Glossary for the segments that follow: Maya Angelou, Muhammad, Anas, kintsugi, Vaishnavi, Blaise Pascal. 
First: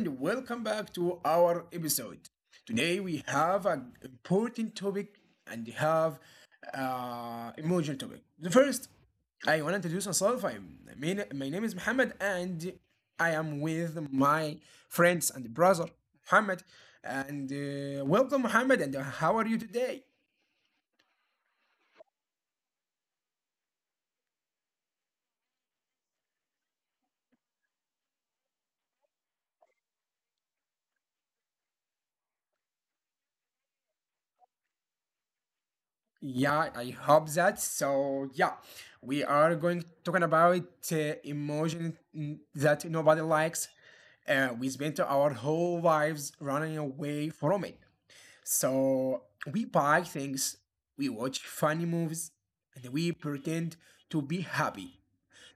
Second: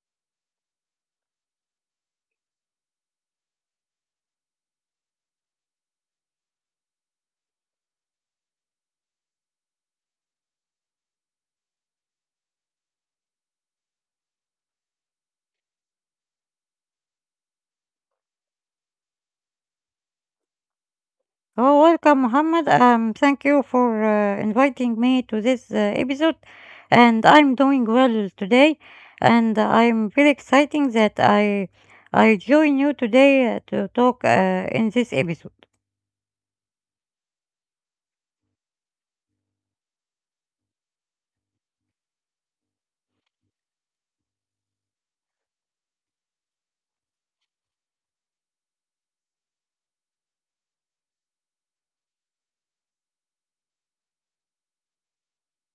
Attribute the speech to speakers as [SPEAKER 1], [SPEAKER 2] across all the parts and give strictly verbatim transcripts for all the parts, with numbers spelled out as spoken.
[SPEAKER 1] and welcome back to our episode. Today we have an important topic and have uh, emotional topic. The first, I want to introduce myself. I'm my, na- my name is Muhammad, and I am with my friends and brother Muhammad. And uh, welcome, Muhammad. And how are you today?
[SPEAKER 2] Oh, welcome, Muhammad. Um, thank you for uh, inviting me to this uh, episode. And I'm doing well today, and I'm very exciting that I I join you today uh, to talk uh, in this episode.
[SPEAKER 1] Yeah, I hope that. So yeah, we are going talking about uh, emotion n- that nobody likes. Uh, we spent our whole lives running away from it. So we buy things, we watch funny movies, and we pretend to be happy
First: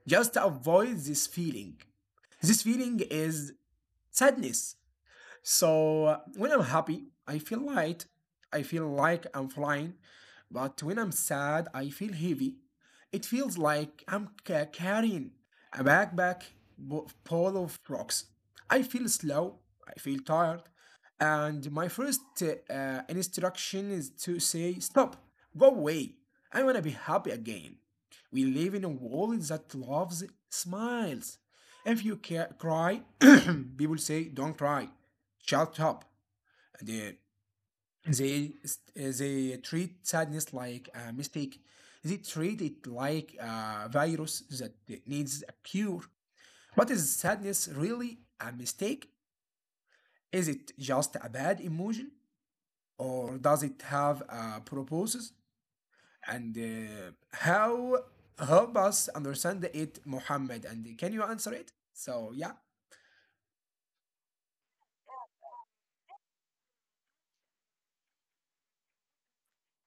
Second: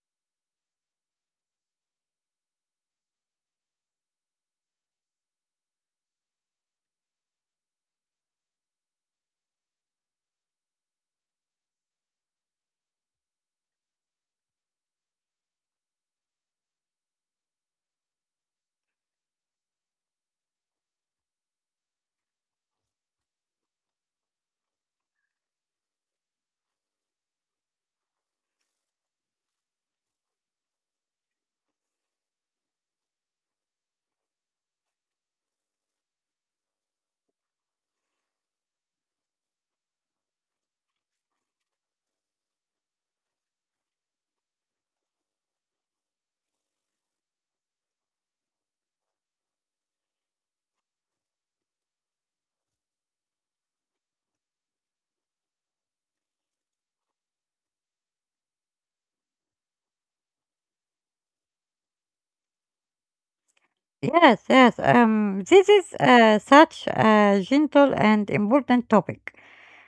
[SPEAKER 1] just to avoid this feeling. This feeling is sadness. So uh, when I'm happy, I feel light. I feel like I'm flying. But when I'm sad, I feel heavy. It feels like I'm ca- carrying a backpack bu- full of rocks. I feel slow. I feel tired. And my first uh, uh, instruction is to say, stop, go away. I want to be happy again. We live in a world that loves smiles. If you ca- cry, people say, don't cry shut up. They, they, they treat sadness like a mistake. They treat it like a virus that needs a cure. But is sadness really a mistake? Is it just a bad emotion? Or does it have a purpose? And uh, how help us understand it, Muhammad? And can you answer it? So, yeah.
[SPEAKER 2] Yes, yes. Um, this is uh, such a gentle and important topic,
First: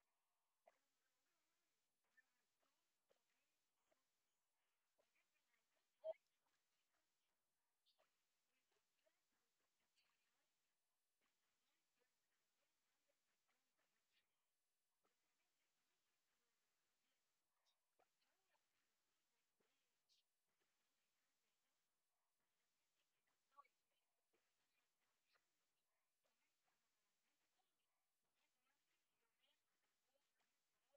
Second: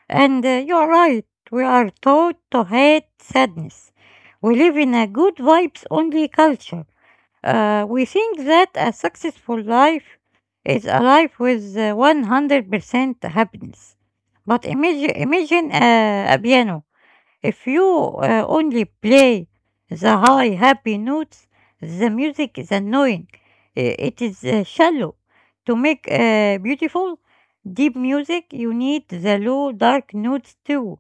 [SPEAKER 2] and uh, you are right. We are taught to hate sadness. We live in a good vibes only culture. Uh, we think that a successful life is a life with uh, one hundred percent happiness. But imagine, imagine uh, a piano. If you uh, only play the high happy notes, the music is annoying. Uh, It is uh, shallow. To make uh, beautiful, deep music, you need the low dark notes too.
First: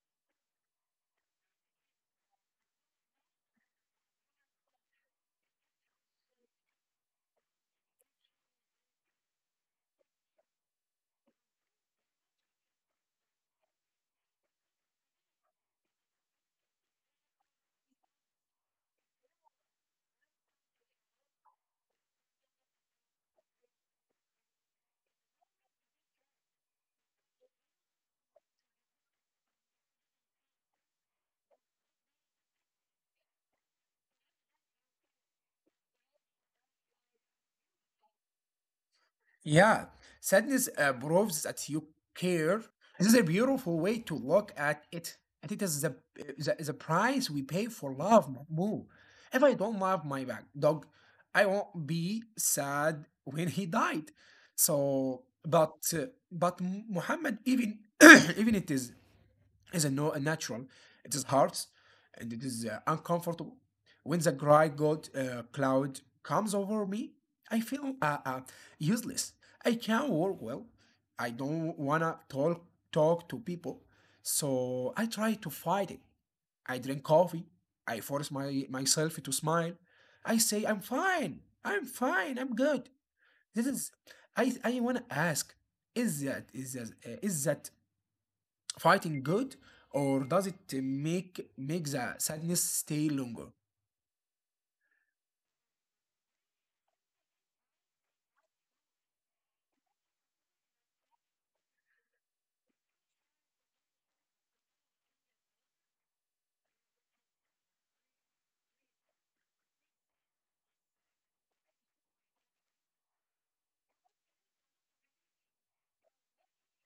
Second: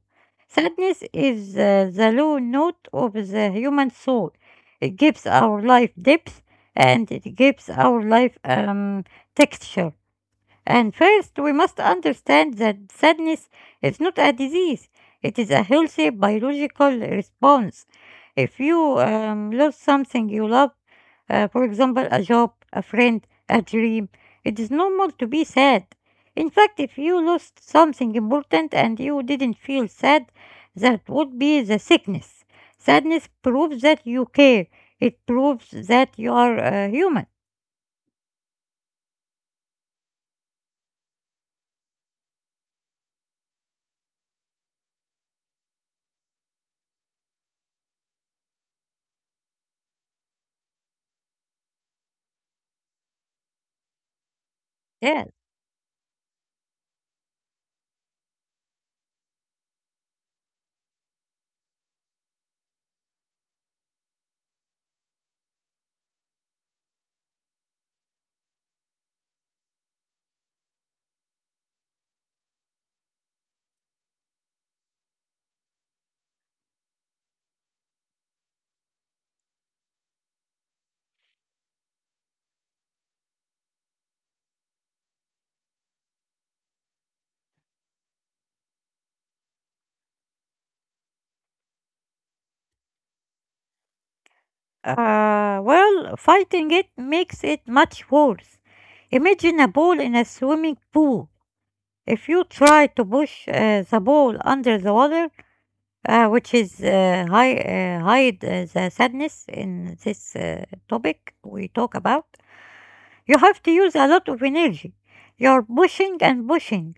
[SPEAKER 2] Sadness is uh, the low note of the human soul. It gives our life depth, and it gives our life um, texture. And first, we must understand that sadness is not a disease, it is a healthy biological response. If you um, lose something you love, uh, for example, a job, a friend, a dream, it is normal to be sad. In fact, if you lost something important and you didn't feel sad, that would be the sickness. Sadness proves that you care. It proves that you are uh, human.
[SPEAKER 1] Yeah, sadness uh, proves that you care. This is a beautiful way to look at it. And it is the, the, the price we pay for love, Mahmoud. If I don't love my back dog, I won't be sad when he died.
[SPEAKER 2] Yeah.
[SPEAKER 1] So, but uh, but Muhammad, even even it is is a, no, natural. It is hard and it is uh, uncomfortable. When the gray god uh, cloud comes over me, I feel uh, uh, useless. I can't work well. I don't wanna talk talk to people, so I try to fight it. I drink coffee. I force my myself to smile. I say I'm fine. I'm fine. I'm good. This is. I I wanna ask. Is that is that uh, is that fighting good, or does it uh, make make the sadness stay longer?
[SPEAKER 2] Uh, well, fighting it makes it much worse. Imagine a ball in a swimming pool. If you try to push uh, the ball under the water, uh, which is uh, hi- uh, hide uh, the sadness in this uh, topic we talk about, you have to use a lot of energy. You're pushing and pushing,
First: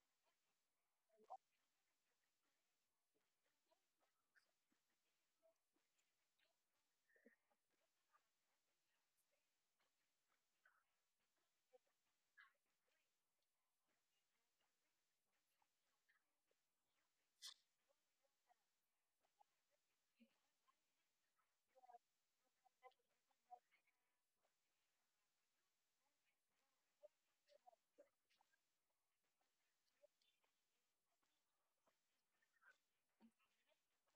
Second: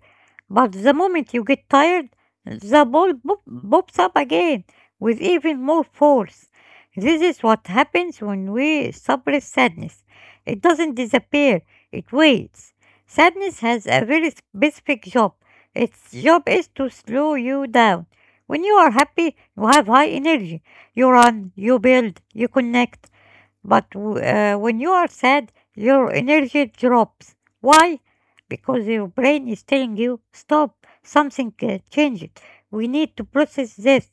[SPEAKER 2] but the moment you get tired, the ball pop- pops up again with even more force. This is what happens when we suppress sadness. It doesn't disappear, it waits. Sadness has a very specific job. Its job is to slow you down. When you are happy, you have high energy. You run, you build, you connect. But w- uh, when you are sad, your energy drops. Why? Because your brain is telling you, stop, something uh, changed. We need to process this.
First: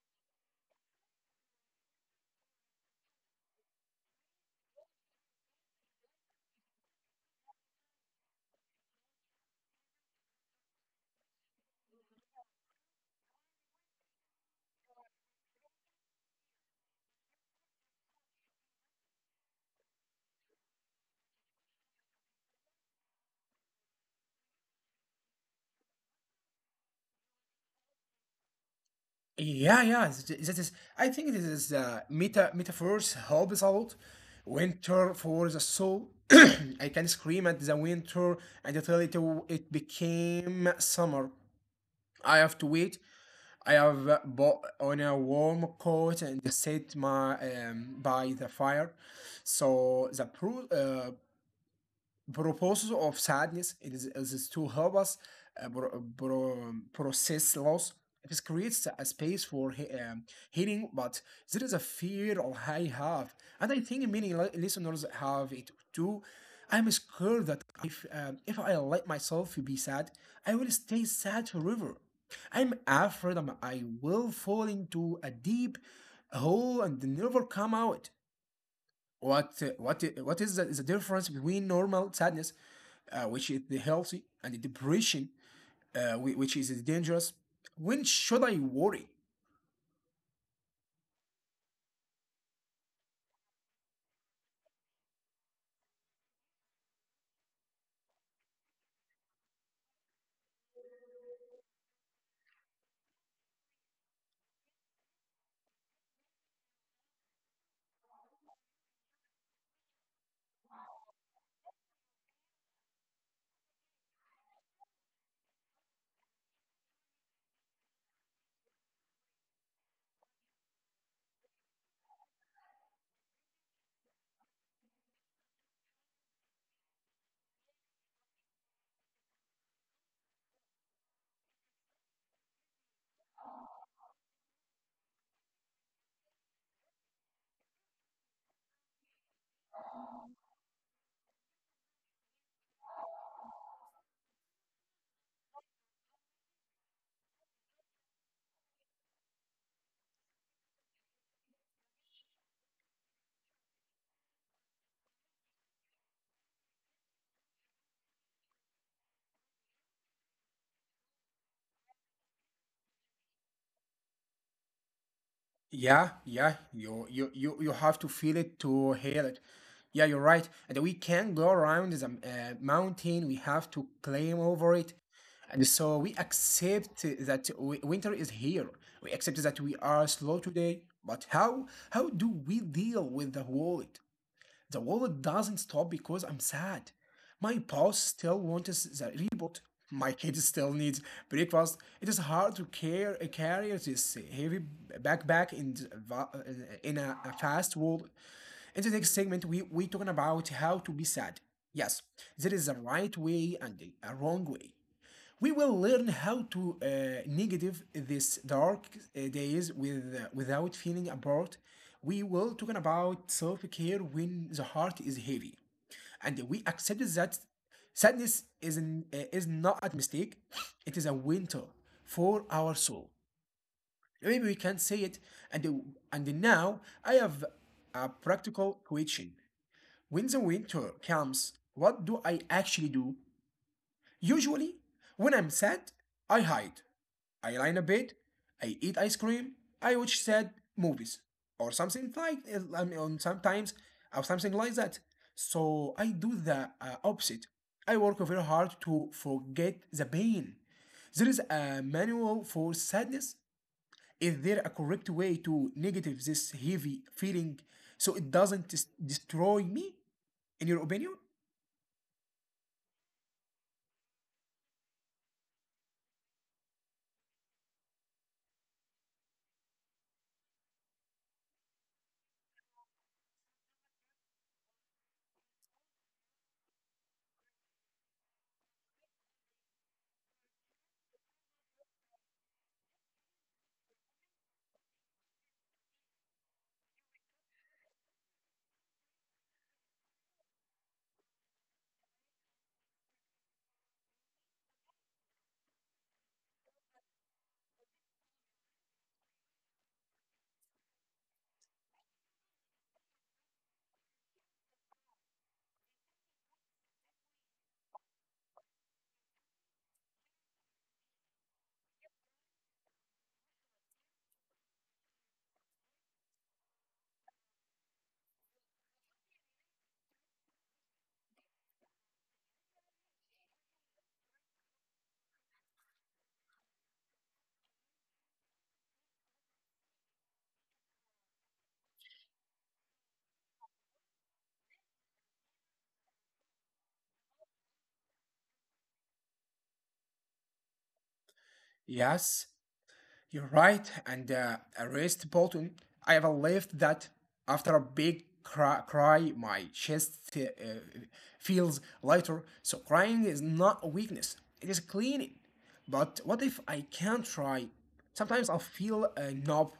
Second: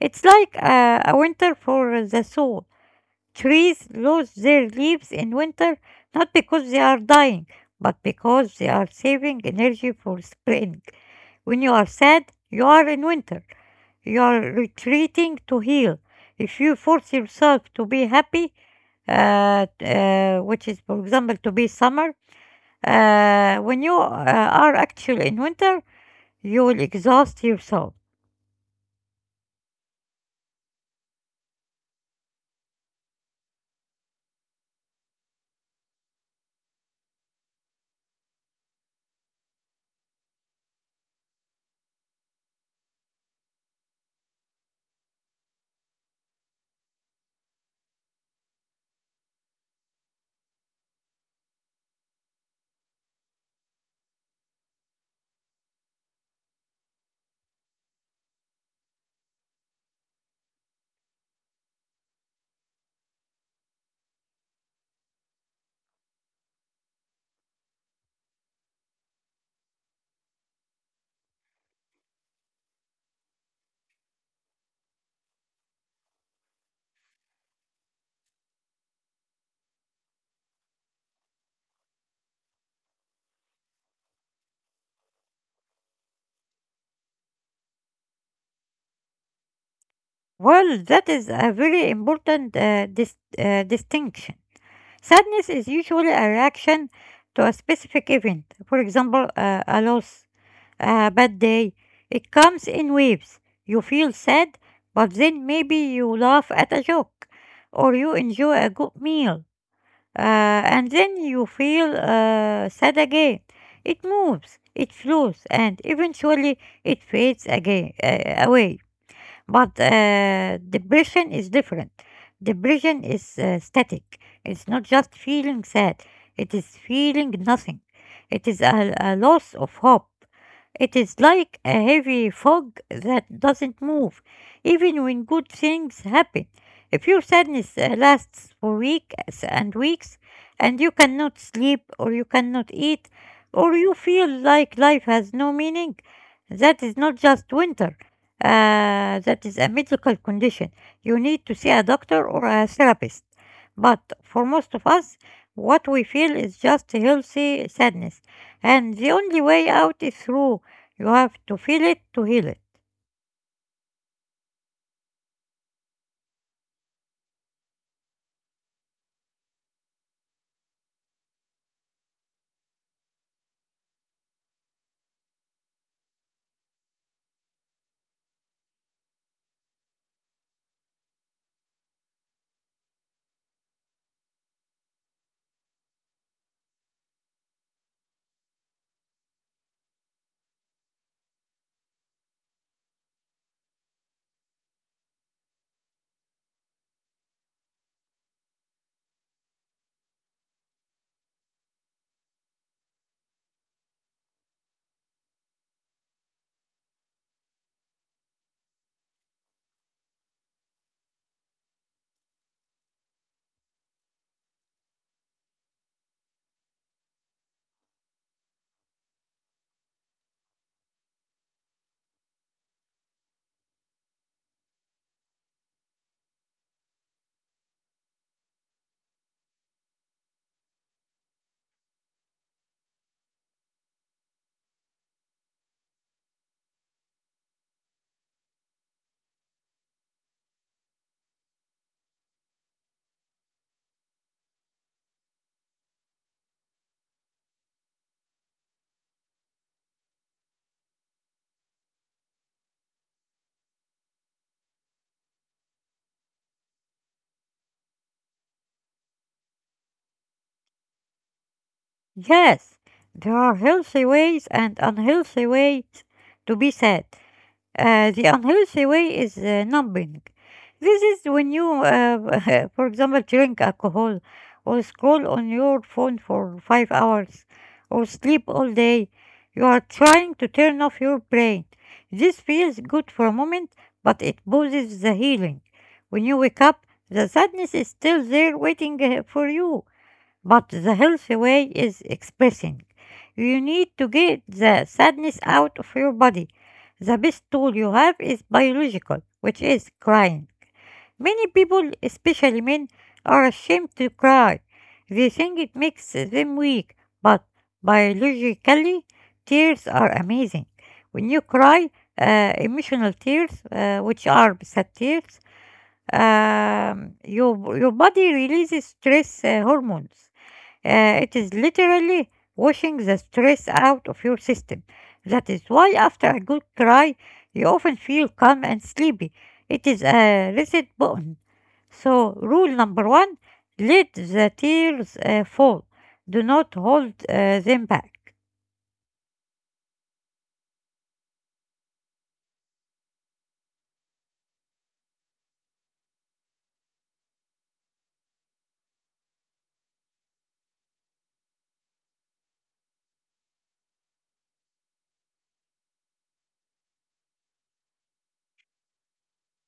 [SPEAKER 2] It's like uh, a winter for the soul. Trees lose their leaves in winter not because they are dying, but because they are saving energy for spring. When you are sad, you are in winter. You are retreating to heal. If you force yourself to be happy, uh, uh, which is, for example, to be summer, uh, when you uh, are actually in winter, you will exhaust yourself.
[SPEAKER 1] Yeah, yeah, th- that is. I think this is the meta metaphors helps a lot. Winter for the soul. I can scream at the winter and until it it became summer. I have to wait. I have uh, bought on a warm coat and sit my um, by the fire. So the pro- uh, proposal of sadness it is, is to help us uh, pro- pro- process loss. It creates a space for he- um, healing, but there is a fear of I have, and I think many li- listeners have it too. I'm scared that if um, if I let myself be sad, I will stay sad forever. i'm afraid I'm, I will fall into a deep hole and never come out. What uh, what i- what is the, the difference between normal sadness, uh, which is the healthy, and the depression, uh, whi- which is the dangerous? When should I worry?
[SPEAKER 2] Well, that is a very important uh, dis- uh, distinction. Sadness is usually a reaction to a specific event, for example, uh, a loss, a bad day. It comes in waves. You feel sad, but then maybe you laugh at a joke or you enjoy a good meal, uh, and then you feel uh, sad again. It moves, it flows, and eventually it fades again uh, away. But uh, depression is different. Depression is uh, static. It's not just feeling sad. It is feeling nothing. It is a, a loss of hope. It is like a heavy fog that doesn't move, even when good things happen. If your sadness uh, lasts for weeks and weeks, and you cannot sleep, or you cannot eat, or you feel like life has no meaning, that is not just winter. Uh, that is a medical condition. You need to see a doctor or a therapist. But for most of us, what we feel is just healthy sadness. And the only way out is through. You have to feel it to heal it.
[SPEAKER 1] Yeah, yeah, you you you you have to feel it to hear it. Yeah, you're right. And we can go around the uh, mountain. We have to climb over it, and so we accept that wi- winter is here. We accept that we are slow today. But how how do we deal with the world? The world doesn't stop because I'm sad. My boss still wants the reboot. My kid still needs breakfast. It is hard to care, carry this heavy backpack in, the va- in a, a fast world. In the next segment, we, we talking about how to be sad. Yes, there is a right way and a wrong way. We will learn how to uh, negative this dark uh, days with, uh, without feeling apart. We will talking about self-care when the heart is heavy, and we accept that sadness is an, uh, is not a mistake. It is a winter for our soul. Maybe we can say it. And and now I have a practical question. When the winter comes, what do I actually do? Usually, when I'm sad, I hide. I lie in a bed, I eat ice cream, I watch sad movies or something like I mean, sometimes or something like that. So I do the uh, opposite. I work very hard to forget the pain. There is a manual for sadness. Is there a correct way to negative this heavy feeling so it doesn't des- destroy me? In your opinion?
[SPEAKER 2] Yes, there are healthy ways and unhealthy ways to be sad. Uh, the unhealthy way is uh, numbing. This is when you, uh, for example, drink alcohol or scroll on your phone for five hours or sleep all day. You are trying to turn off your brain. This feels good for a moment, but it pauses the healing. When you wake up, the sadness is still there waiting uh, for you. But the healthy way is expressing. You need to get the sadness out of your body. The best tool you have is biological, which is crying. Many people, especially men, are ashamed to cry. They think it makes them weak, but biologically, tears are amazing. When you cry, uh, emotional tears, uh, which are sad tears, um, your, your body releases stress uh, hormones. Uh, it is literally washing the stress out of your system. That is why, after a good cry, you often feel calm and sleepy. It is a reset button. So, rule number one, let the tears uh, fall, do not hold uh, them back.
[SPEAKER 1] Yes, you're right, and uh, arrest Bolton. I have left that after a big cry, cry my chest uh, feels lighter. So crying is not a weakness; it is cleaning. But what if I can't try? Sometimes I feel a knob.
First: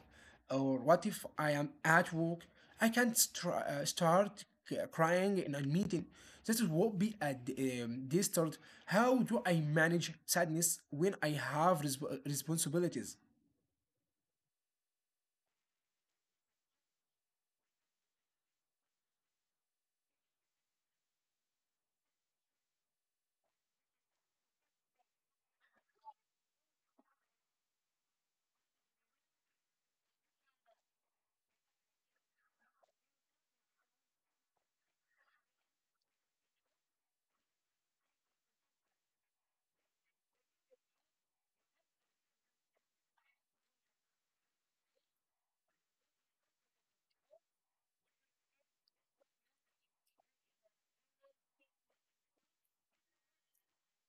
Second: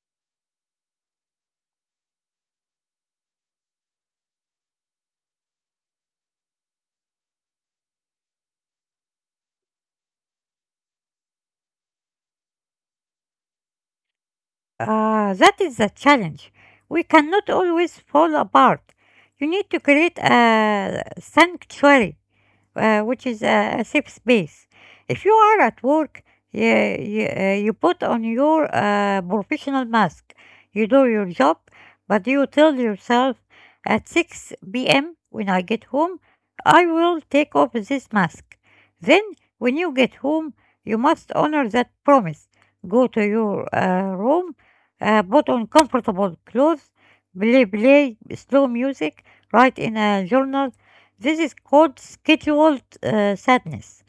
[SPEAKER 1] Or what if I am at work? I can't str- uh, start c- crying in a meeting. This will be a d- um, distort. How do I manage sadness when I have resp- responsibilities?
[SPEAKER 2] Ah, that is the challenge. We cannot always fall apart. You need to create a sanctuary, uh, which is a, a safe space. If you are at work, you, you, uh, you put on your uh, professional mask. You do your job, but you tell yourself, at six p m when I get home, I will take off this mask. Then, when you get home, you must honor that promise. Go to your uh, room, uh, put on comfortable clothes, play, play slow music, write in a journal. This is called scheduled uh, sadness.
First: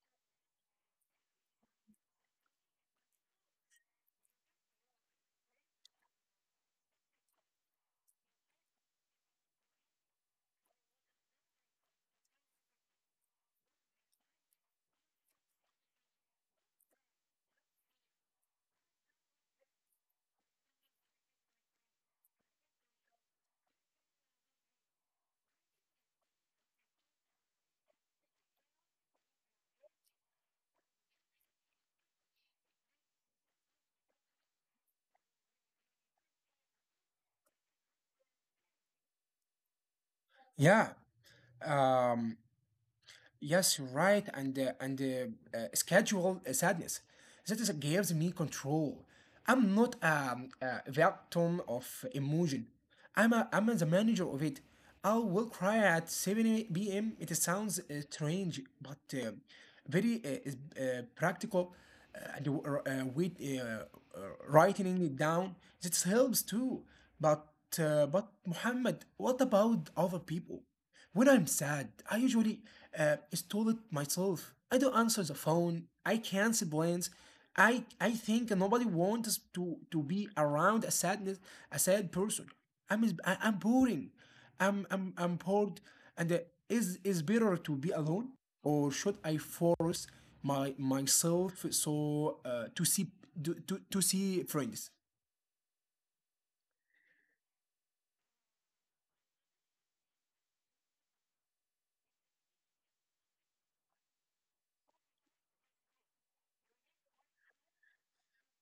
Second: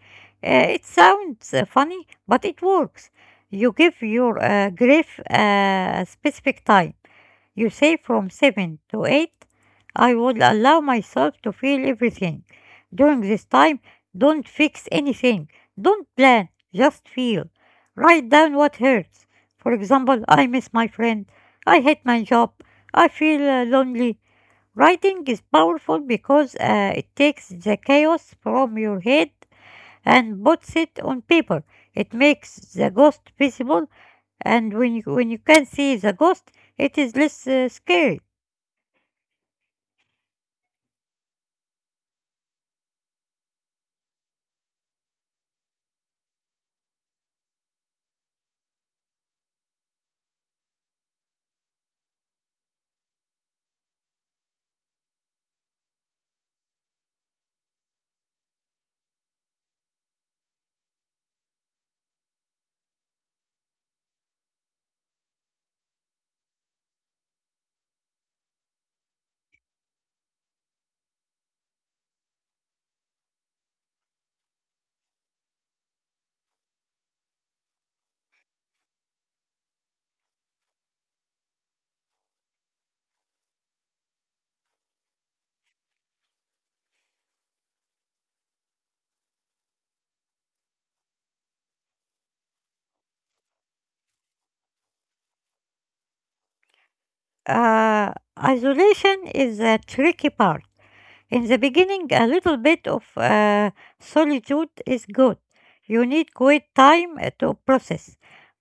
[SPEAKER 2] Uh, it sounds uh, funny, but it works. You give your uh, grief uh, a specific time. You say, from seven to eight, I will allow myself to feel everything. During this time, don't fix anything. Don't plan, just feel. Write down what hurts. For example, I miss my friend. I hate my job. I feel uh, lonely. Writing is powerful because uh, it takes the chaos from your head and puts it on paper. It makes the ghost visible, and when you, when you can see the ghost, it is less uh, scary.
[SPEAKER 1] Yeah. Um, yes, you're right. And uh, and uh, uh, schedule uh, sadness. That is gives me control. I'm not um, a victim of emotion. I'm a, I'm the manager of it. I will cry at seven p m. It sounds uh, strange, but uh, very uh, is- uh, practical. Uh, and uh, uh, with uh, uh, writing it down, that helps too. But uh, but Muhammad, what about other people? When I'm sad, I usually uh, stall it myself. I don't answer the phone. I cancel plans. I I think nobody wants to to be around a sadness, a sad person. I'm is- I- I'm boring. I'm I'm I'm bored. And uh, is is better to be alone, or should I force my myself so uh, to see to, to to see friends?
[SPEAKER 2] Uh, Isolation is a tricky part. In the beginning, a little bit of uh, solitude is good. You need quiet time uh, to process.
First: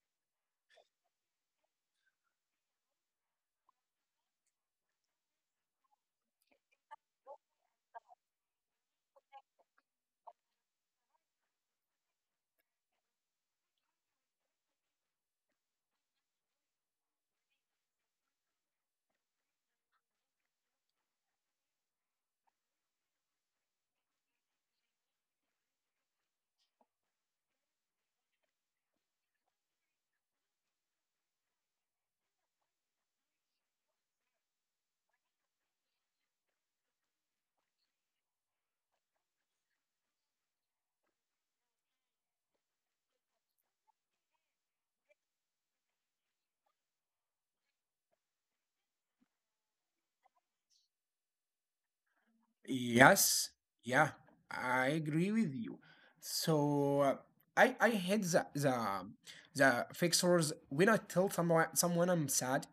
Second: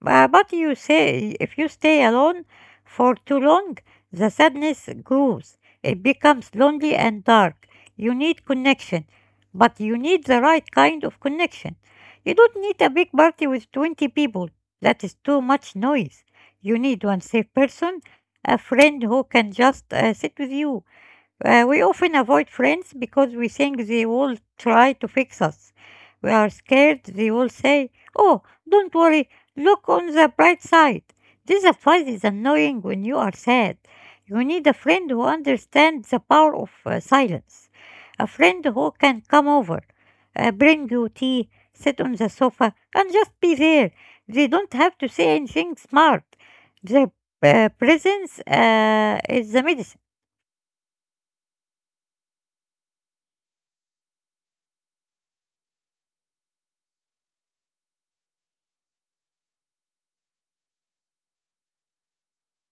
[SPEAKER 2] Bu- But you say, if you stay alone for too long, the sadness grows. It becomes lonely and dark. You need connection, but you need the right kind of connection. You don't need a big party with twenty people. That is too much noise. You need one safe person, a friend who can just uh, sit with you. Uh, we often avoid friends because we think they will try to fix us. We are scared they will say, oh, don't worry, look on the bright side. This advice is annoying when you are sad. You need a friend who understands the power of uh, silence, a friend who can come over, uh, bring you tea, sit on the sofa, and just be there. They don't have to say anything smart. Their uh, presence uh, is the medicine.
[SPEAKER 1] Yes, yeah, I agree with you. So uh, I I hate the the the fixers when I tell someone someone I'm sad,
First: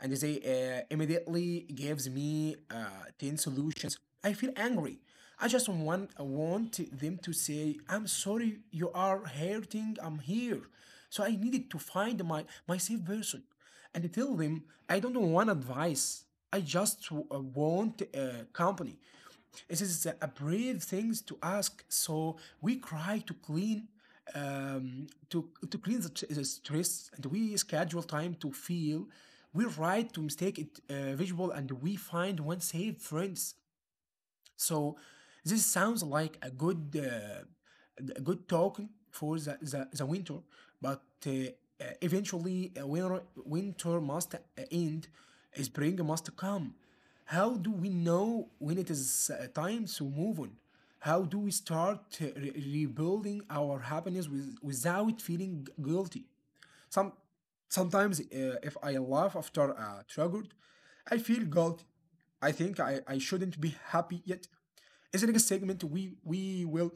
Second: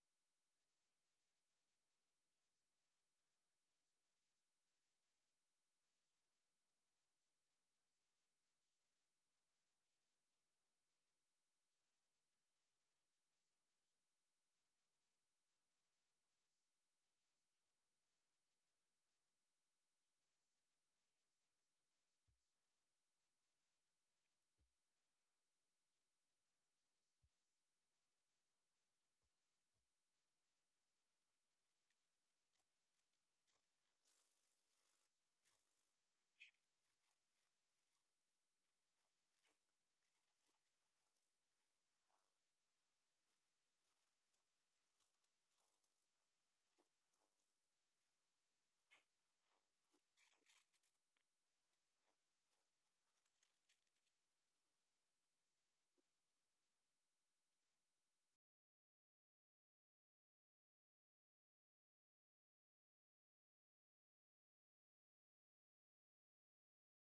[SPEAKER 1] and they uh, immediately gives me uh, ten solutions. I feel angry. I just want I want them to say I'm sorry. You are hurting. I'm here. So I needed to find my my safe person and tell them I don't want advice. I just uh, want uh, company. It is a brave things to ask, so we try to clean um, to to clean the, the stress, and we schedule time to feel. We write to mistake it uh, visual, and we find one safe friends. So this sounds like a good uh, a good talk for the, the, the winter, but uh, uh, eventually uh, winter, winter must uh, end, uh, spring must come. How do we know when it is uh, time to move on? How do we start uh, re- rebuilding our happiness with, without feeling guilty? Some Sometimes uh, if I laugh after a uh, triggered, I feel guilty. I think I, I shouldn't be happy yet. In the next segment, we we will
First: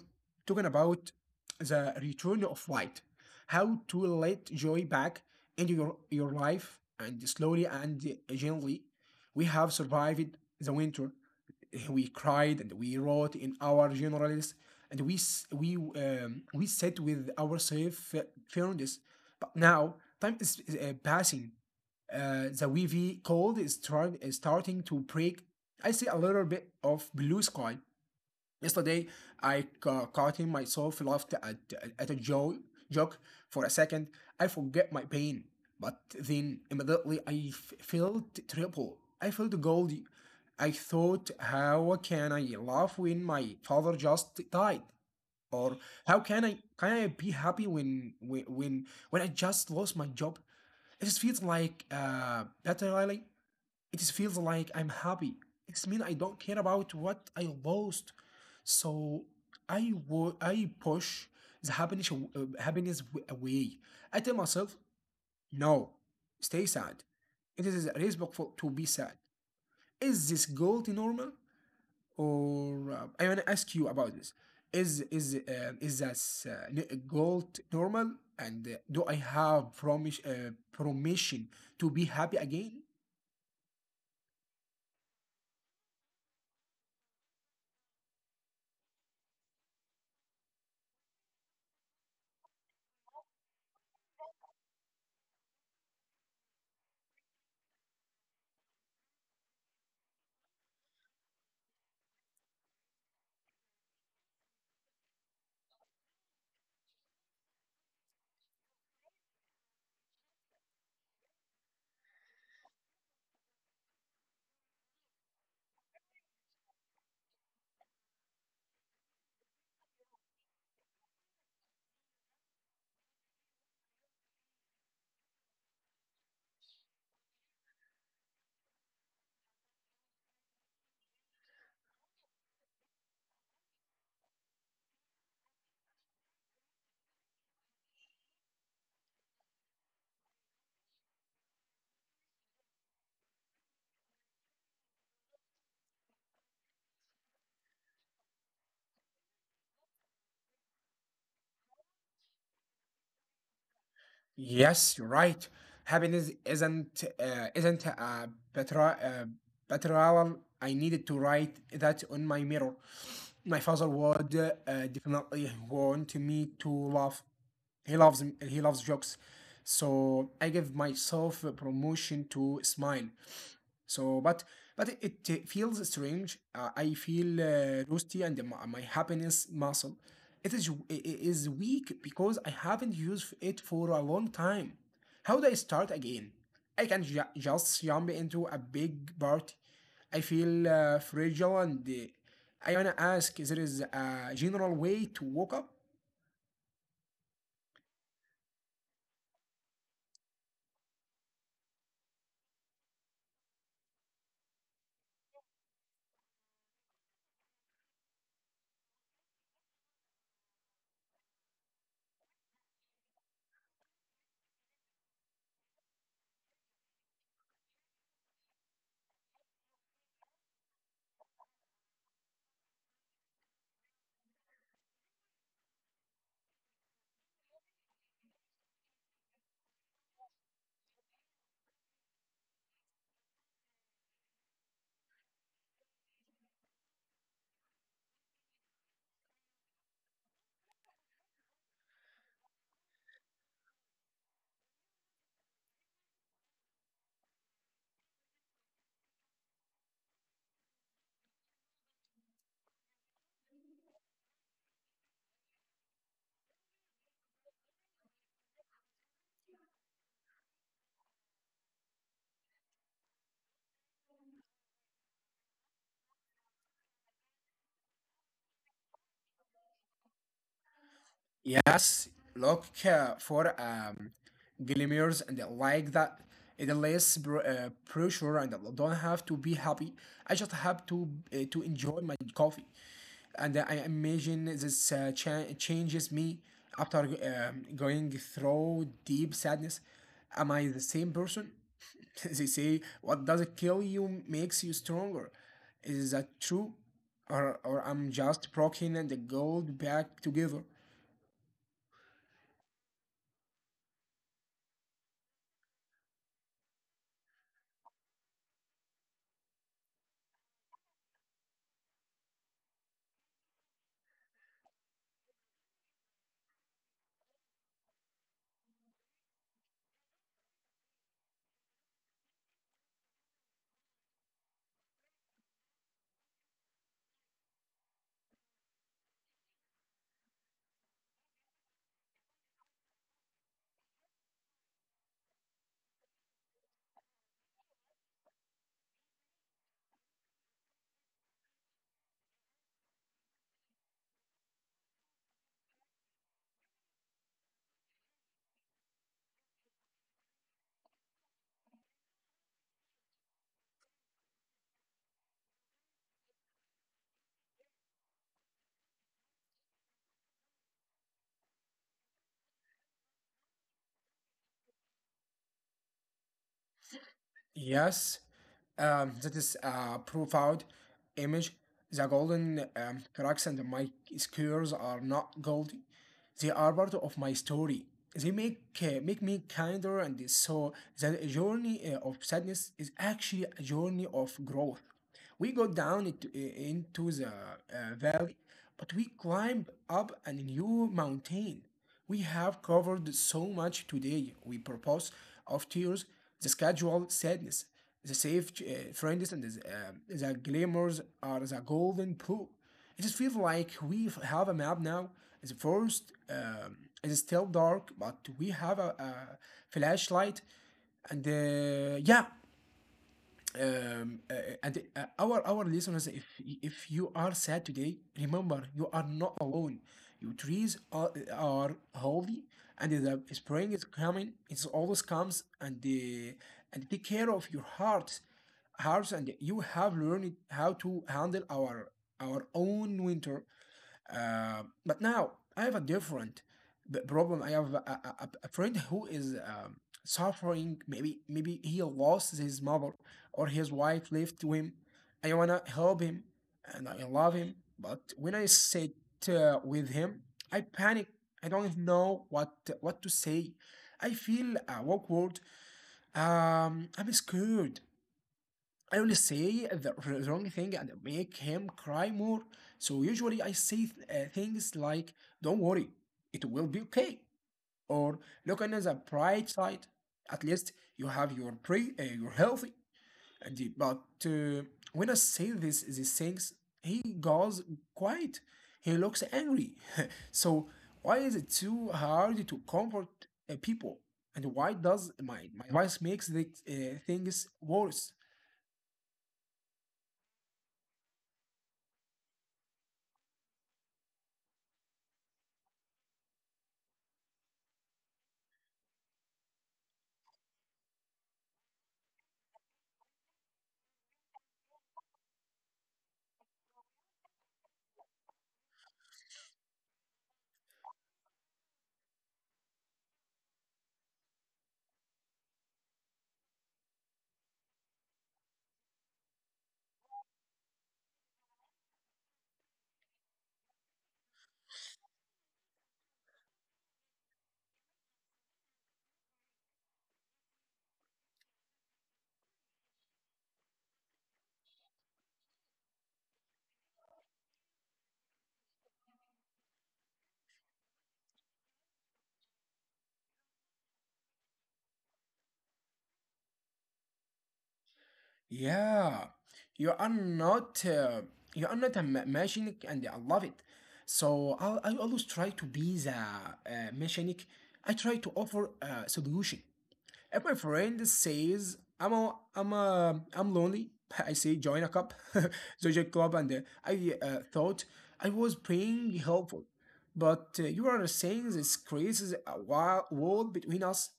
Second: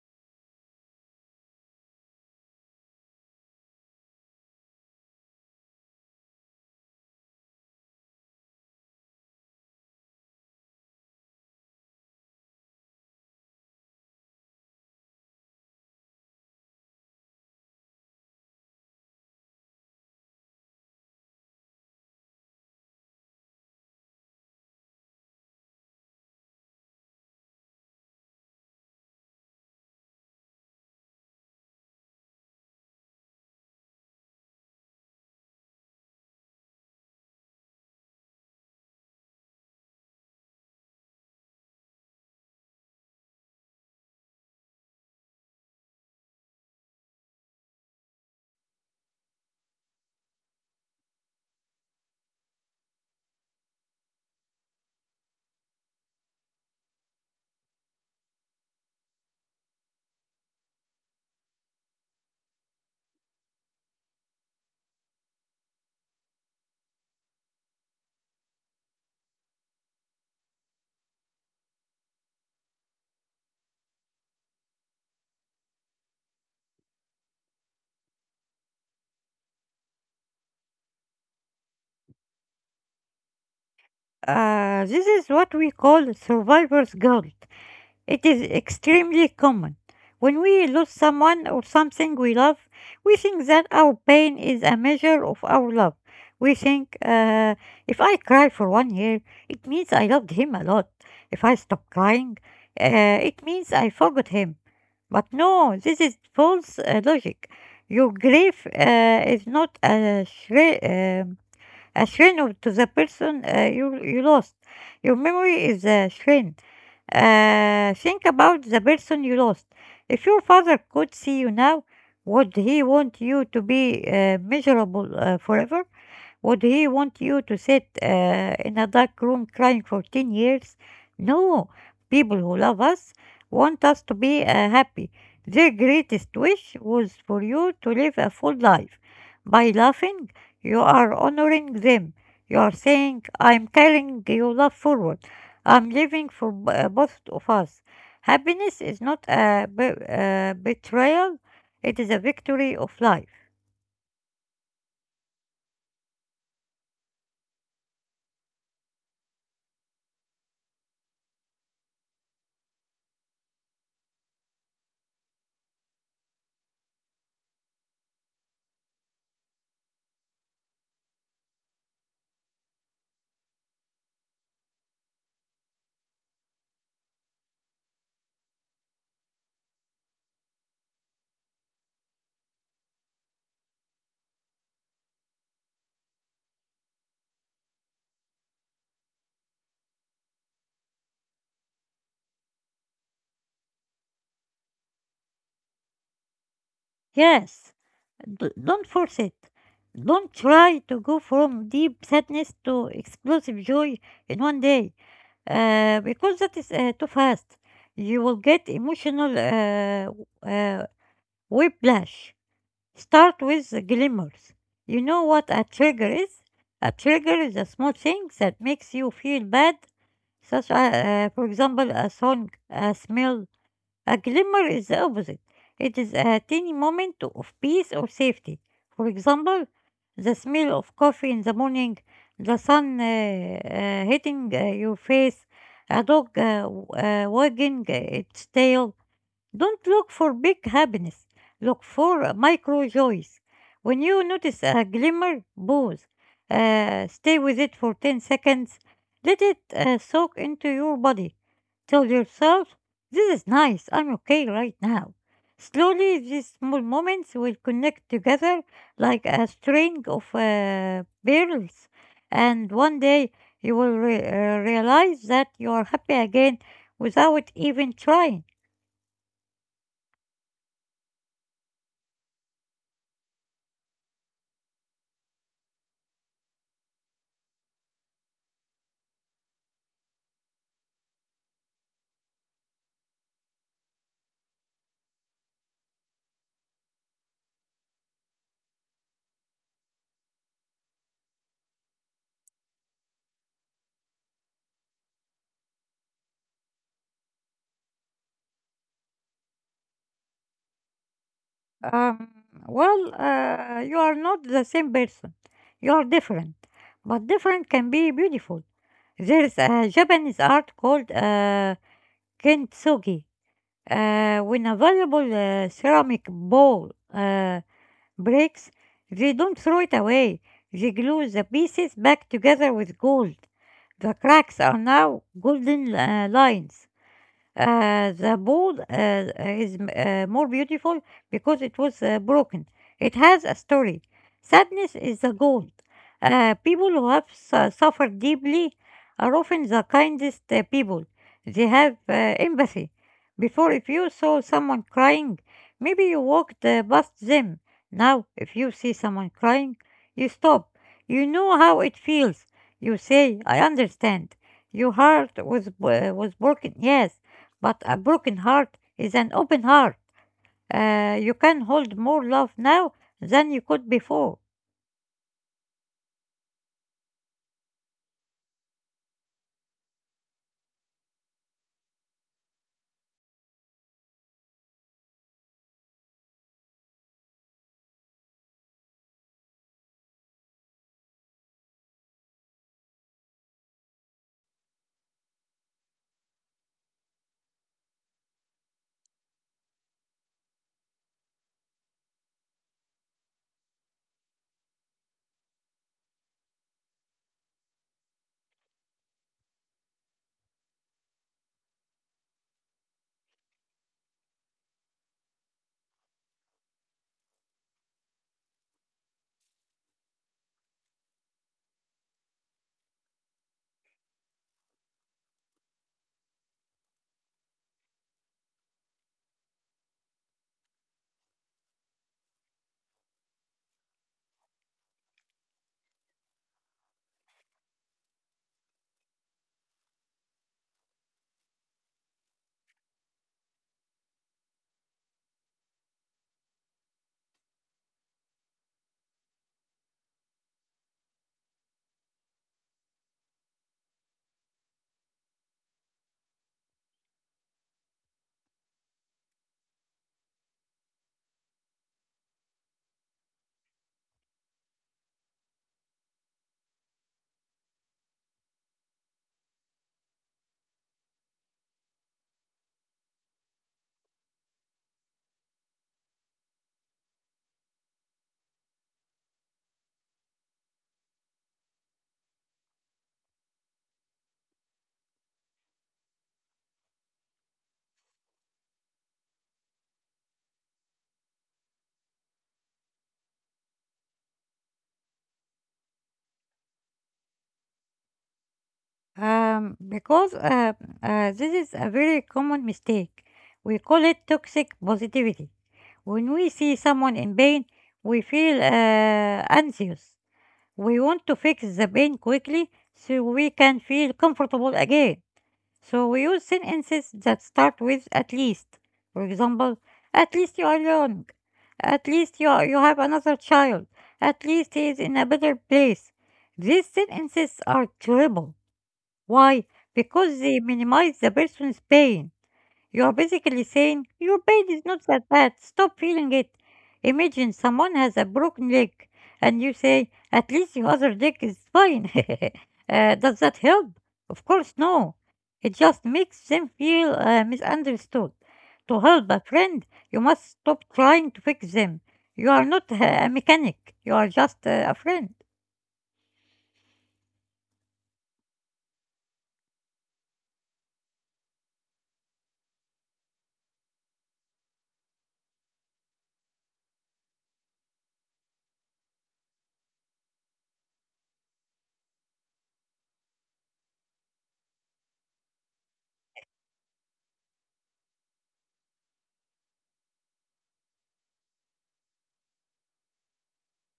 [SPEAKER 1] talking about the return of light, how to let joy back into your your life, and slowly and gently, we have survived the winter. We cried and we wrote in our journals, and we s- we um, we sat with our safe fairness. But now time is, is, uh, passing. Uh, the wavy cold is, try- is starting to break. I see a little bit of blue sky. Yesterday, I ca- caught him myself laughed at, at a jo- joke for a second. I forget my pain, but then immediately I f- felt triple. I felt goldy. I thought, how can I laugh when my father just died? Or how can I can I be happy when when when when I just lost my job? It feels like uh, battle rally it is feels like I'm happy. It's mean I don't care about what I lost. So I wo- I push the happiness aw- uh, happiness w- away. I tell myself, no, stay sad. It is respectful to be sad. Is this guilty normal? Or uh, I want to ask you about this. Is is uh, is this uh, n- guilt normal? And uh, do I have promis uh, permission to be happy again?
[SPEAKER 2] Uh, this is what we call survivor's guilt. It is extremely common. When we lose someone or something we love, we think that our pain is a measure of our love. We think, uh, if I cry for one year, it means I loved him a lot. If I stop crying, uh, it means I forgot him. But no, this is false uh, logic. Your grief uh, is not a shri- uh, a strain of, to the person uh, you, you lost. Your memory is a strain. Uh, think about the person you lost. If your father could see you now, would he want you to be uh, miserable uh, forever? Would he want you to sit uh, in a dark room crying for ten years? No, people who love us want us to be uh, happy. Their greatest wish was for you to live a full life. By laughing, you are honoring them. You are saying, I'm carrying your love forward. I'm living for b- uh, both of us. Happiness is not a be- uh, betrayal, it is a victory of life.
[SPEAKER 1] Yes, you're right. Happiness isn't uh, isn't a petra uh, petrol. I needed to write that on my mirror. My father would uh, definitely want me to laugh. He loves he loves jokes, so I give myself a promotion to smile. So, but but it, it feels strange. Uh, I feel uh, rusty and my, my happiness muscle. It is it is weak because I haven't used it for a long time. How do I start again? I can ju- just jump into a big party. I feel uh, fragile and uh, I wanna ask: is there is a general way to wake up?
[SPEAKER 2] Yes. D- don't force it. Don't try to go from deep sadness to explosive joy in one day, uh, because that is uh, too fast. You will get emotional uh, uh, whiplash. Start with the glimmers. You know what a trigger is? A trigger is a small thing that makes you feel bad, such as, uh, for example, a song, a smell. A glimmer is the opposite. It is a tiny moment of peace or safety. For example, the smell of coffee in the morning, the sun uh, uh, hitting uh, your face, a dog uh, w- uh, wagging uh, its tail. Don't look for big happiness. Look for micro joys. When you notice a glimmer, pause. Uh, stay with it for ten seconds. Let it uh, soak into your body. Tell yourself, this is nice, I'm okay right now. Slowly, these small moments will connect together like a string of uh, pearls. And one day, you will re- uh, realize that you are happy again without even trying.
[SPEAKER 1] Yes, look uh, for um, glimmers and like that. It less pr- uh, pressure, and I don't have to be happy. I just have to uh, to enjoy my coffee, and I imagine this uh, cha- changes me after um, going through deep sadness. Am I the same person? They say what doesn't kill you makes you stronger. Is that true? Or, or I'm just broken and the gold back together.
[SPEAKER 2] Um, well, uh, you are not the same person. You are different. But different can be beautiful. There's a Japanese art called uh, kintsugi. Uh, when a valuable uh, ceramic bowl uh, breaks, they don't throw it away. They glue the pieces back together with gold. The cracks are now golden uh, lines. Uh, the ball uh, is uh, more beautiful because it was uh, broken. It has a story. Sadness is the gold. Uh, people who have su- suffered deeply are often the kindest uh, people. They have uh, empathy. Before, if you saw someone crying, maybe you walked uh, past them. Now, if you see someone crying, you stop. You know how it feels. You say, I understand. Your heart was, uh, was broken, yes, but a broken heart is an open heart. Uh, you can hold more love now than you could before.
[SPEAKER 1] Yes, um, that is a profound image. The golden um, cracks and my skewers are not gold. They are part of my story. They make uh, make me kinder, and so the journey uh, of sadness is actually a journey of growth. We go down into, into the uh, valley, but we climbed up a new mountain. We have covered so much today. We propose of tears, the schedule sadness, the safe uh, friends, and the, um the glamours are the golden pool. It just feels like we have a map now. The first um, it's still dark, but we have a, a flashlight, and uh, yeah. um, uh, uh, and uh, our our listeners, if if you are sad today, remember you are not alone. Your trees are, are healthy, and the spring is coming. It always comes, and uh, and take care of your heart, hearts, and you have learned how to handle our our own winter. Uh, but now I have a different b- problem. I have a, a, a- a friend who is um, suffering. Maybe maybe he lost his mother or his wife left to him. I wanna help him and I love him. But when I sit uh, with him, I panic. I don't know what what to say. I feel uh, awkward. Um, I'm scared. I only say the wrong thing and make him cry more. So usually I say th- uh, things like, don't worry, it will be okay. Or look on the bright side. At least you have your pre, uh, you're healthy. And he- but uh, when I say this, these things, he goes quiet. He looks angry. So why is it too hard to comfort uh, people? And why does my, my advice makes the uh, things worse?
[SPEAKER 2] Um, because uh, uh, this is a very common mistake. We call it toxic positivity. When we see someone in pain, we feel uh, anxious. We want to fix the pain quickly so we can feel comfortable again. So we use sentences that start with at least. For example, at least you are young. At least you, are, you have another child. At least he is in a better place. These sentences are terrible. Why? Because they minimize the person's pain. You are basically saying, your pain is not that bad, stop feeling it. Imagine someone has a broken leg and you say, at least your other leg is fine. Uh, does that help? Of course, no. It just makes them feel uh, misunderstood. To help a friend, you must stop trying to fix them. You are not uh, a mechanic, you are just uh, a friend.
[SPEAKER 1] Yeah, you are not uh, you are not a ma- mechanic, and I love it. So I'll, I always try to be the uh, mechanic. I try to offer a solution, and my friend says, "I'm a, I'm a, I'm lonely." I say, "Join a club, join a club." And uh, I uh, thought I was being helpful, but uh, you are saying this creates a wa- wall between us.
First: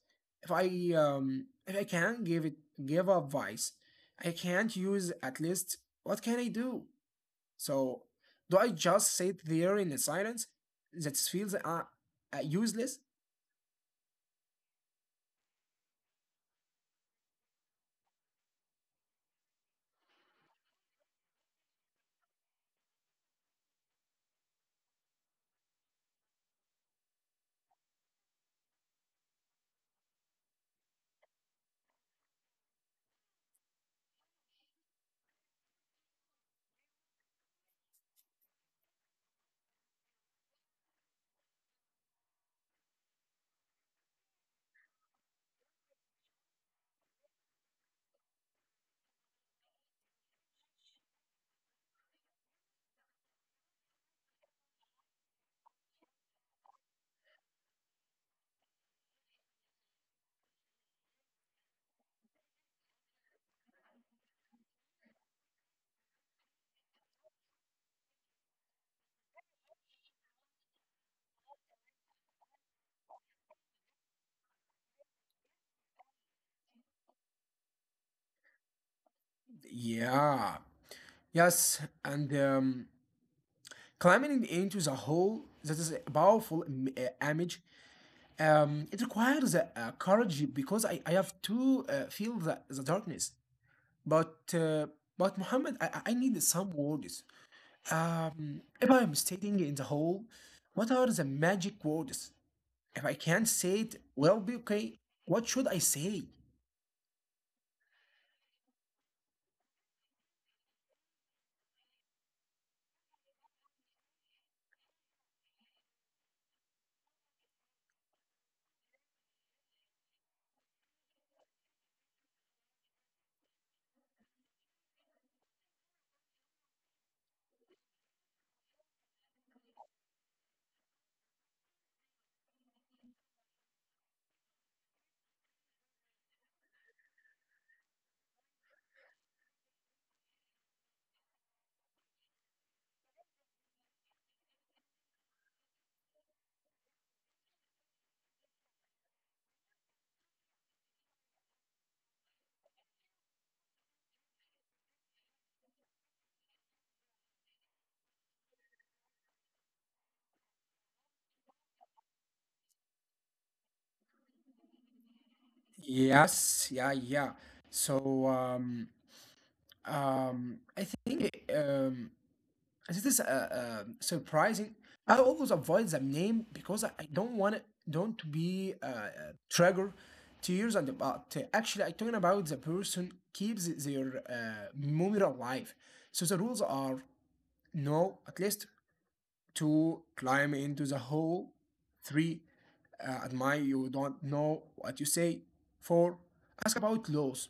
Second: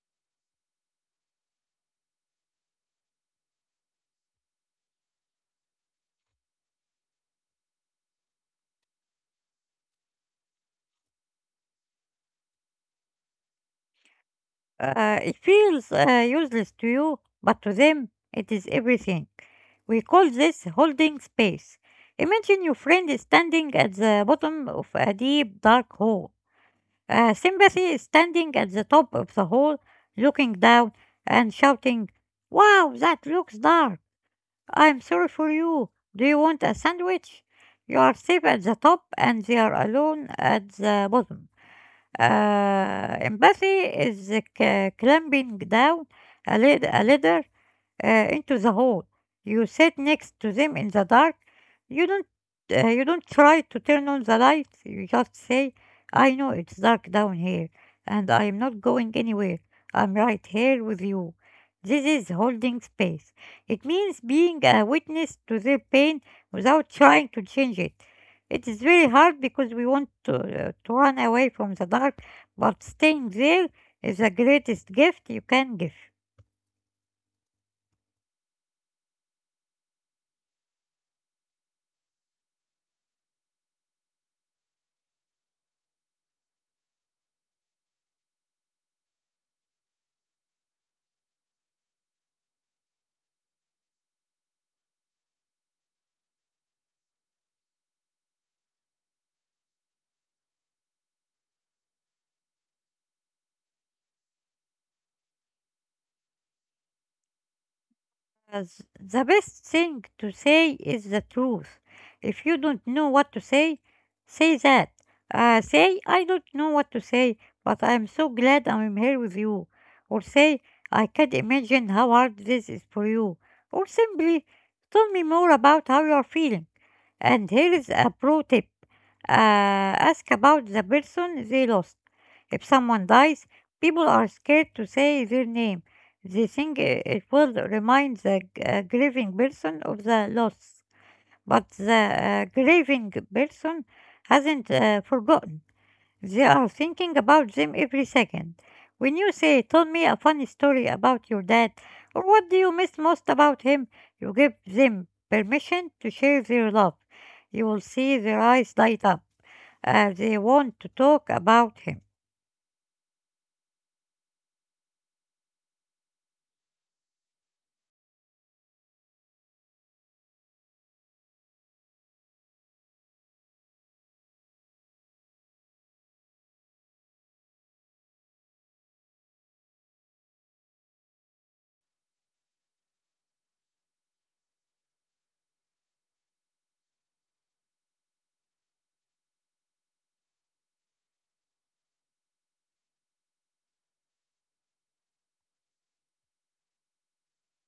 [SPEAKER 1] If I um, if I can't give it give advice, I can't use at least. What can I do? So, do I just sit there in the silence that feels uh, uh, useless?
[SPEAKER 2] Uh, it feels uh, useless to you, but to them, it is everything. We call this holding space. Imagine your friend is standing at the bottom of a deep, dark hole. Uh, sympathy is standing at the top of the hall, looking down and shouting, wow, that looks dark. I'm sorry for you. Do you want a sandwich? You are safe at the top and they are alone at the bottom. Uh, empathy is uh, c- climbing down a, lid- a ladder uh, into the hole. You sit next to them in the dark. You don't uh, you don't try to turn on the light. You just say, "I know it's dark down here, and I'm not going anywhere. I'm right here with you." This is holding space. It means being a witness to their pain without trying to change it. It is very hard because we want to, uh, to run away from the dark, but staying there is the greatest gift you can give.
[SPEAKER 1] Yeah. Yes, and um, climbing into the hole, that is a powerful uh, image. Um, it requires uh, uh, courage because I, I have to uh, feel the, the darkness. But uh, but Muhammad, I, I need some words. Um, if I'm standing in the hole, what are the magic words? If I can't say it, well, be okay. What should I say?
[SPEAKER 2] As the best thing to say is the truth. If you don't know what to say, say that. Uh, say, I don't know what to say, but I'm so glad I'm here with you. Or say, I can't imagine how hard this is for you. Or simply, tell me more about how you are feeling. And here is a pro tip, uh, ask about the person they lost. If someone dies, people are scared to say their name. They think i- it will remind the g- uh, grieving person of the loss, but the uh, grieving person hasn't uh, forgotten. They are thinking about them every second. When you say, tell me a funny story about your dad, or what do you miss most about him, you give them permission to share their love. You will see their eyes light up. Uh, they want to talk about him.
[SPEAKER 1] Yes, yeah, yeah. So um, um, I think um, this is uh, um surprising. I always avoid the name because I I don't want it, don't to be uh, uh, trigger to use and about. Uh, actually, I talking about the person keeps their uh, memory alive. So the rules are no, at least, to climb into the hole, three, uh, admire you don't know what you say, four, ask about laws.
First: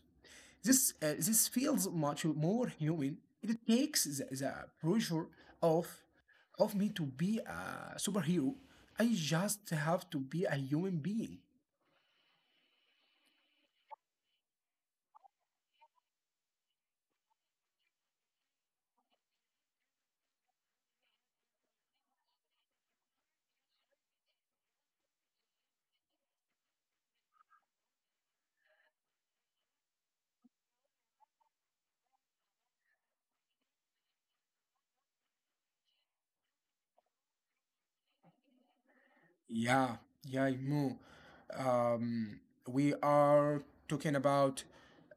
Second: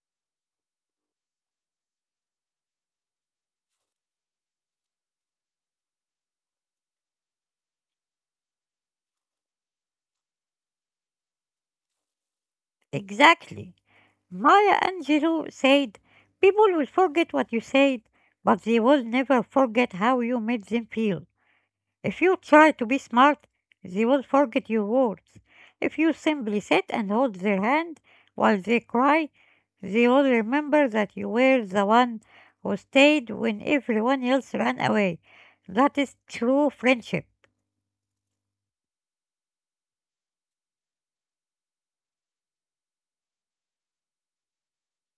[SPEAKER 1] This, uh, this feels much more human. It takes the, the pressure off of me to be a superhero. I just have to be a human being.
[SPEAKER 2] Exactly. Maya Angelou said, people will forget what you said, but they will never forget how you made them feel. If you try to be smart, they will forget your words. If you simply sit and hold their hand while they cry, they will remember that you were the one who stayed when everyone else ran away. That is true friendship.
[SPEAKER 1] Yeah, yeah, Mu. Um, we are talking about,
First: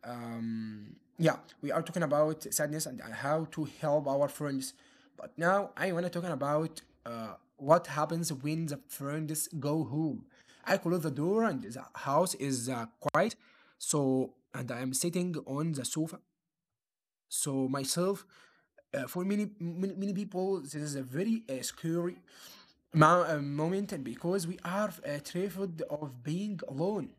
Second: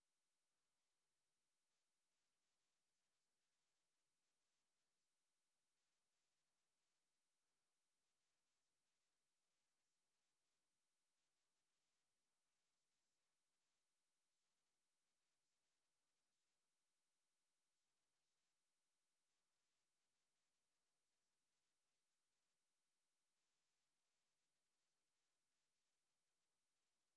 [SPEAKER 1] um, yeah, we are talking about sadness and how to help our friends. But now I wanna talking about uh, what happens when the friends go home. I close the door and the house is uh, quiet. So and I am sitting on the sofa. So myself, uh, for many, many many people, this is a very uh, scary ma- uh, moment, and because we are uh, terrified of being alone.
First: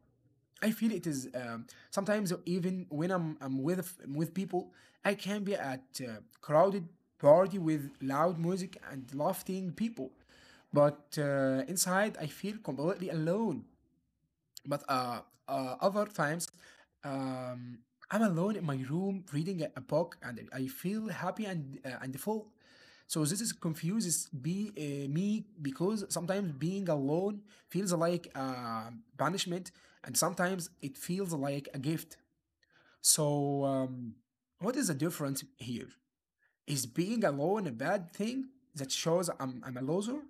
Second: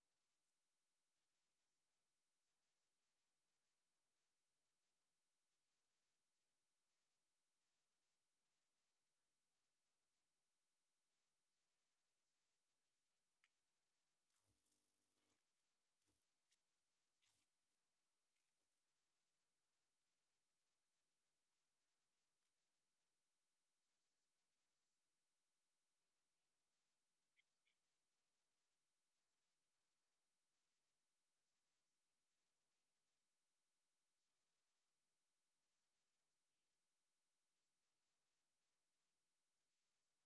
[SPEAKER 1] I feel it is um, sometimes even when I'm, I'm with with people, I can be at a crowded party with loud music and laughing people, but uh, inside I feel completely alone. But uh, uh, other times, um, I'm alone in my room reading a, a book, and I feel happy and uh, and full. So this is confuses be uh, me because sometimes being alone feels like uh, punishment, and sometimes it feels like a gift. So um, what is the difference here? Is being alone a bad thing that shows I'm, I'm a loser?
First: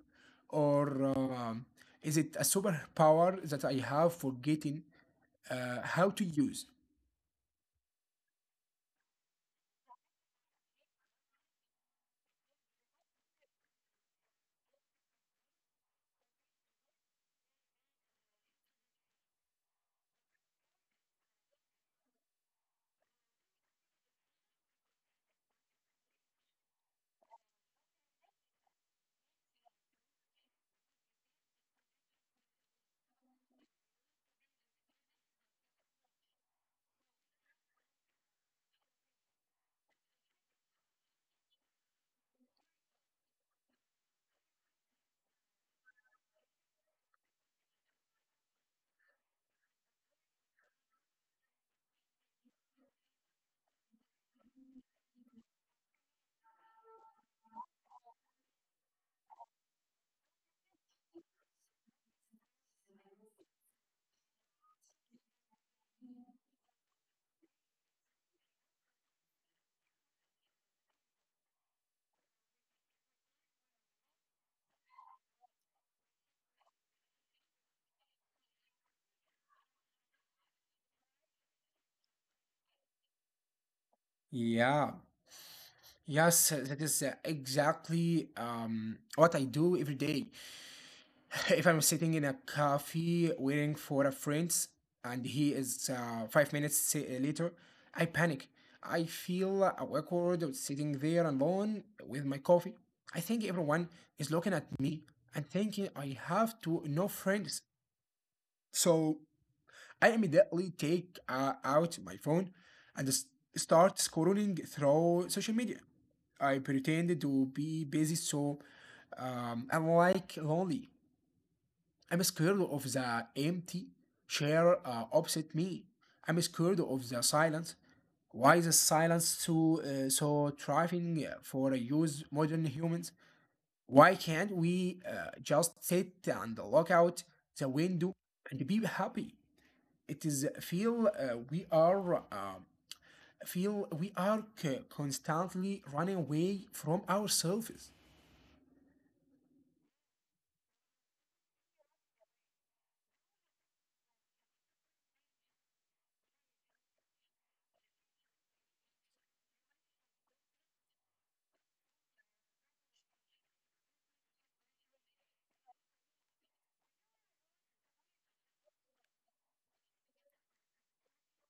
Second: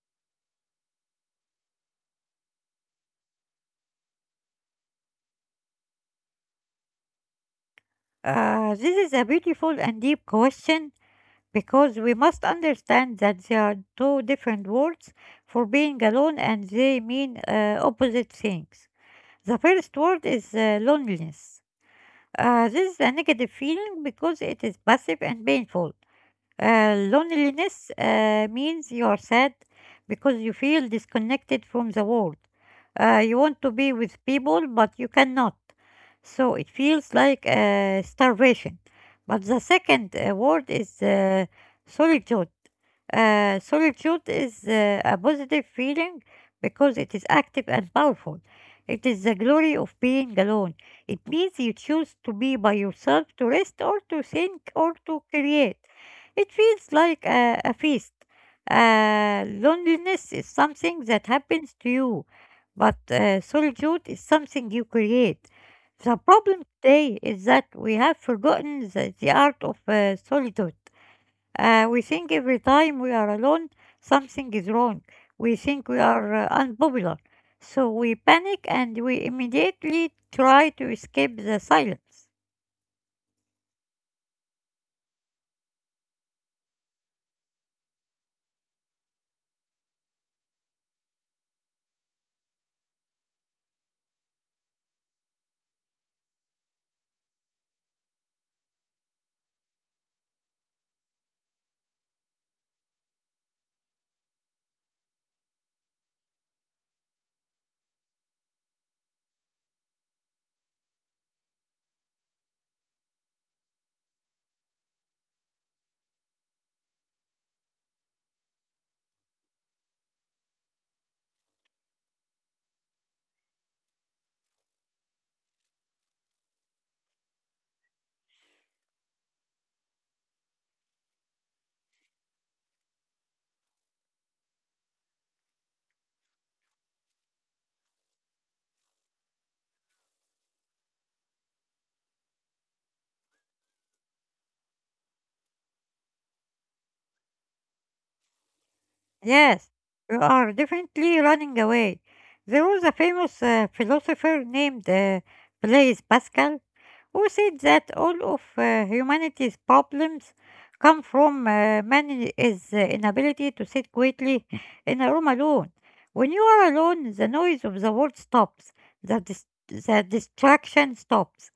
[SPEAKER 1] Or um, is it a superpower that I have for getting uh, how to use?
[SPEAKER 2] Uh, this is a beautiful and deep question because we must understand that there are two different words for being alone and they mean uh, opposite things. The first word is uh, loneliness. Uh, this is a negative feeling because it is passive and painful. Uh, loneliness uh, means you are sad because you feel disconnected from the world. Uh, you want to be with people, but you cannot. So it feels like uh, starvation. But the second uh, word is uh, solitude. Uh, solitude is uh, a positive feeling because it is active and powerful. It is the glory of being alone. It means you choose to be by yourself to rest or to think or to create. It feels like a, a feast. Uh, loneliness is something that happens to you, but uh, solitude is something you create. The problem today is that we have forgotten the, the art of uh, solitude. Uh, we think every time we are alone, something is wrong. We think we are uh, unpopular. So we panic and we immediately try to escape the silence.
[SPEAKER 1] Yeah, yes, that is uh, exactly um, what I do every day. If I'm sitting in a cafe waiting for a friend and he is uh, five minutes si- later, I panic. I feel awkward sitting there alone with my coffee. I think everyone is looking at me and thinking I have to no friends. So I immediately take uh, out my phone and s- start scrolling through social media. I pretended to be busy so um, I'm like lonely. I'm scared of the empty chair uh, opposite me. I'm scared of the silence. Why is the silence so uh, so thriving uh, for use modern humans? Why can't we uh, just sit and look out the window and be happy? It is feel uh, we are um feel we are c- constantly running away from ourselves.
[SPEAKER 2] Yes, you are definitely running away. There was a famous uh, philosopher named uh, Blaise Pascal who said that all of uh, humanity's problems come from uh, man's uh, inability to sit quietly in a room alone. When you are alone, the noise of the world stops, the dis- the distraction stops,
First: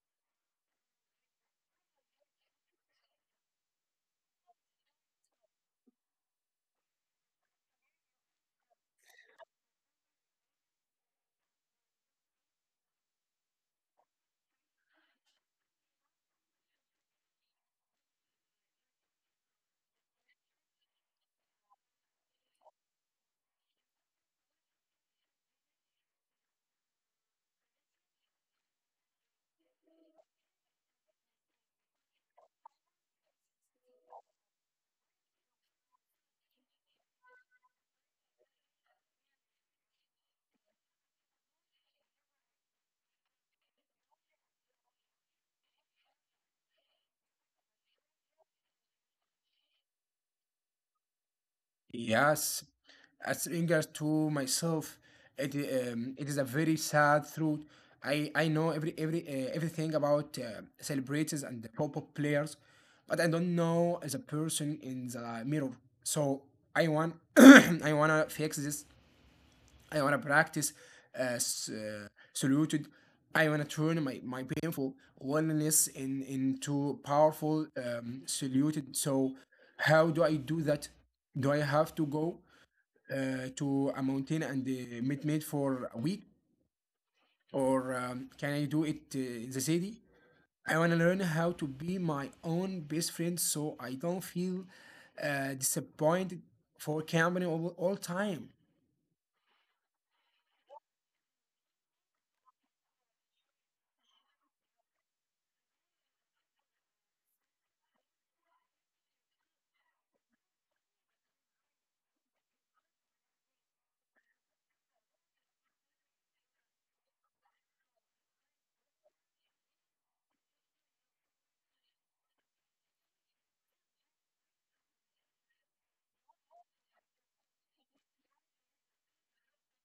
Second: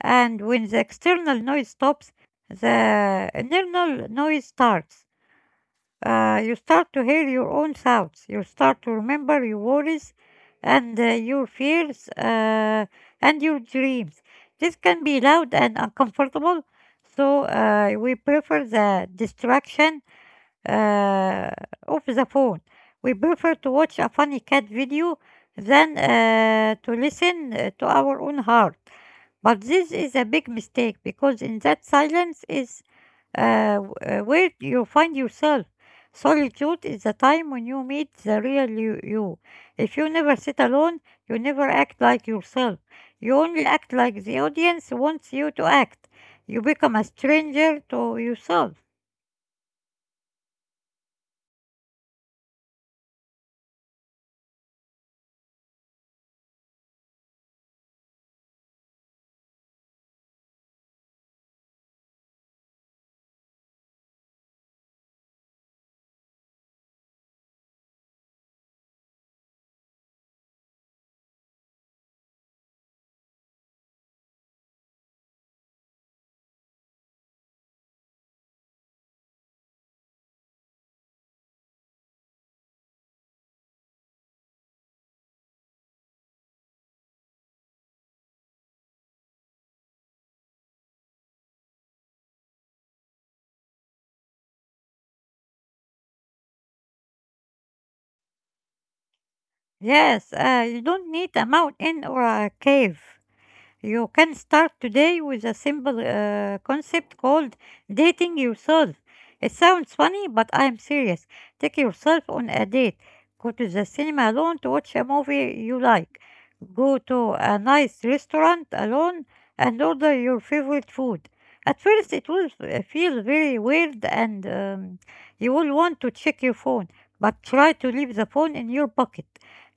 [SPEAKER 2] and when the external noise stops, the internal noise starts. Uh, you start to hear your own thoughts. You start to remember your worries and uh, your fears uh, and your dreams. This can be loud and uncomfortable, so uh, we prefer the distraction uh, of the phone. We prefer to watch a funny cat video than uh, to listen uh, to our own heart. But this is a big mistake because in that silence is uh, w- uh, where you find yourself. Solitude is the time when you meet the real you, you. If you never sit alone, you never act like yourself. You only act like the audience wants you to act. You become a stranger to yourself.
[SPEAKER 1] Yes, as regards to myself, it, i- um, it is a very sad truth. I, I know every every uh, everything about uh, celebrities and the pop-up players, but I don't know as a person in the mirror. So I want I wanna fix this. I wanna practice as uh, saluted. I wanna turn my, my painful loneliness in into powerful um, saluted. So how do I do that? Do I have to go uh, to a mountain and uh, made made for a week or um, can I do it uh, in the city? I want to learn how to be my own best friend so I don't feel uh, disappointed for company all, all time.
[SPEAKER 2] Yes, uh, you don't need a mountain or a cave. You can start today with a simple uh, concept called dating yourself. It sounds funny, but I'm serious. Take yourself on a date. Go to the cinema alone to watch a movie you like. Go to a nice restaurant alone and order your favorite food. At first, it will uh, feel very weird and um, you will want to check your phone, but try to leave the phone in your pocket.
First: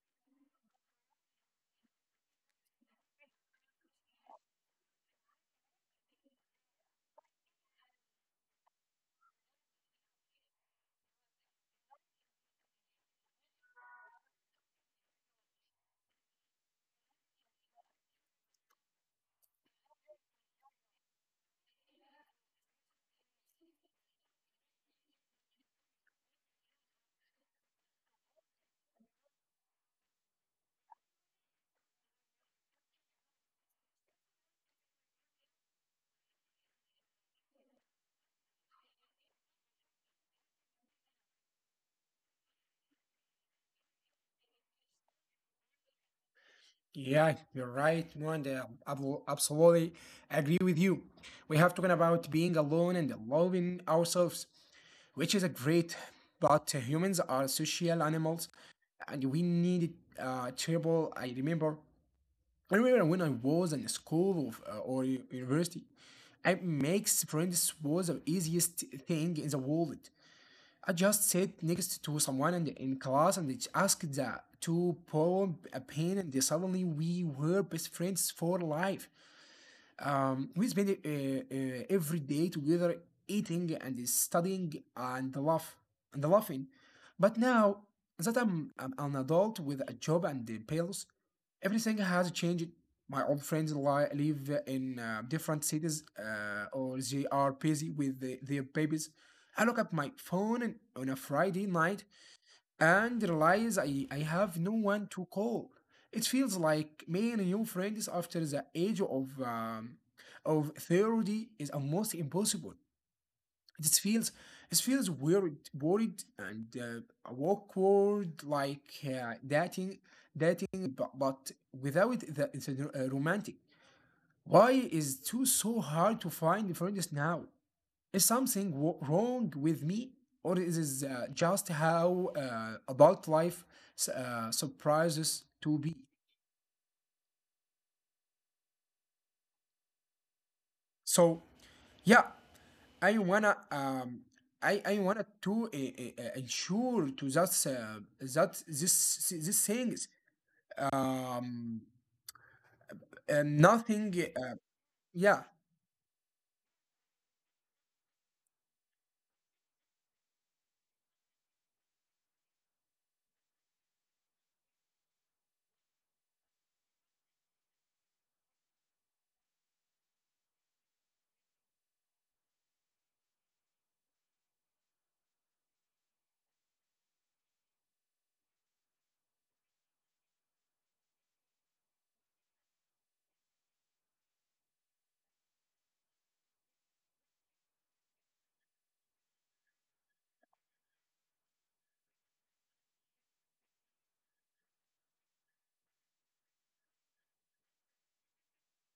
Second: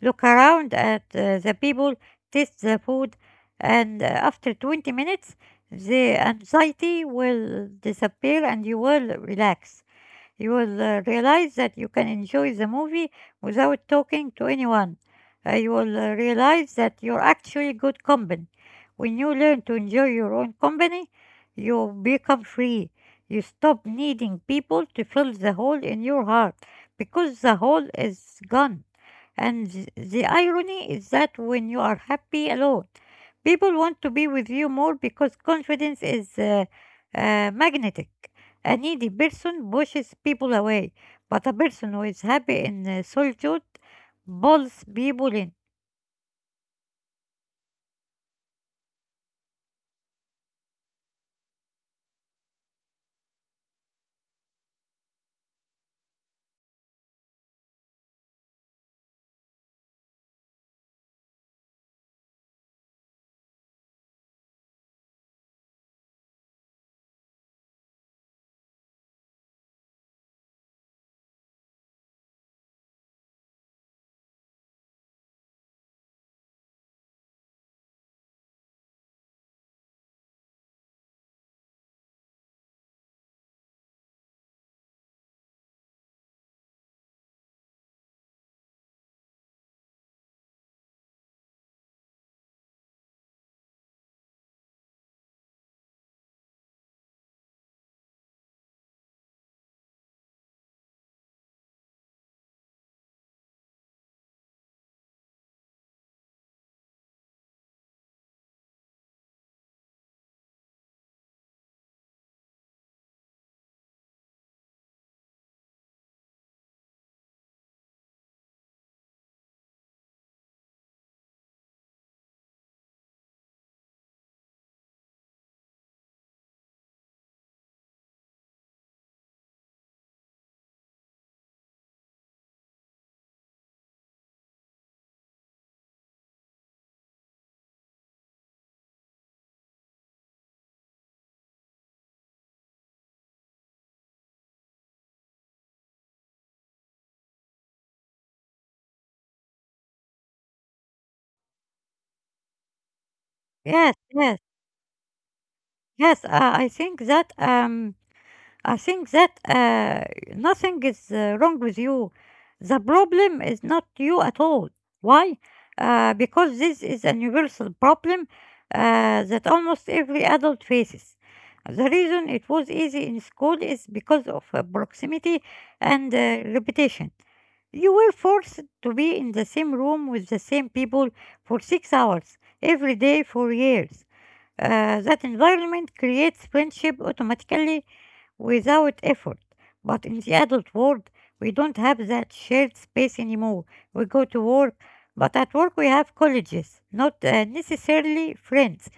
[SPEAKER 2] Look around at uh, the people, taste the food, and uh, after twenty minutes the anxiety will disappear and you will relax. You will uh, realize that you can enjoy the movie without talking to anyone. Uh, you will uh, realize that you're actually good company. When you learn to enjoy your own company, you become free. You stop needing people to fill the hole in your heart because the hole is gone. And th- the irony is that when you are happy alone, people want to be with you more because confidence is uh, uh, magnetic. A needy person pushes people away, but a person who is happy in uh, solitude pulls people in.
[SPEAKER 1] Yeah, you're right, and I will absolutely agree with you. We have talking about being alone and loving ourselves, which is a great, but humans are social animals and we need uh, trouble. I remember I remember when I was in school of, uh, or u- university, I makes friends was the easiest thing in the world. I just sit next to someone in, in class and it's asked the, to pull a pen and suddenly we were best friends for life. Um, we spend uh, uh, every day together eating and studying and laugh and laughing. But now that I'm, I'm an adult with a job and the bills, everything has changed. My old friends li- live in uh, different cities uh, or they are busy with the, their babies. I look at my phone and on a Friday night and realize I, I have no one to call. It feels like making new friends after the age of um, of thirty is almost impossible. It feels it feels weird, worried and uh, awkward, like uh, dating, dating, but, but without the, the uh, romantic. Why is it too so hard to find friends now? Is something w- wrong with me, or is this uh, just how uh, adult life s- uh, surprises to be? So yeah, I wanna um, I I wanna to uh, uh, uh, ensure to that uh, that this this things um and
[SPEAKER 2] Yes,
[SPEAKER 1] nothing
[SPEAKER 2] yes,
[SPEAKER 1] uh, yeah,
[SPEAKER 2] yes. Uh, I think that um, I think that uh, nothing is uh, wrong with you. The problem is not you at all. Why? Uh, because this is a universal problem uh, that almost every adult faces. The reason it was easy in school is because of uh, proximity and uh, repetition. You were forced to be in the same room with the same people for six hours every day for years. Uh, that environment creates friendship automatically without effort. But in the adult world, we don't have that shared space anymore. We go to work, but at work we have colleagues, not uh, necessarily friends.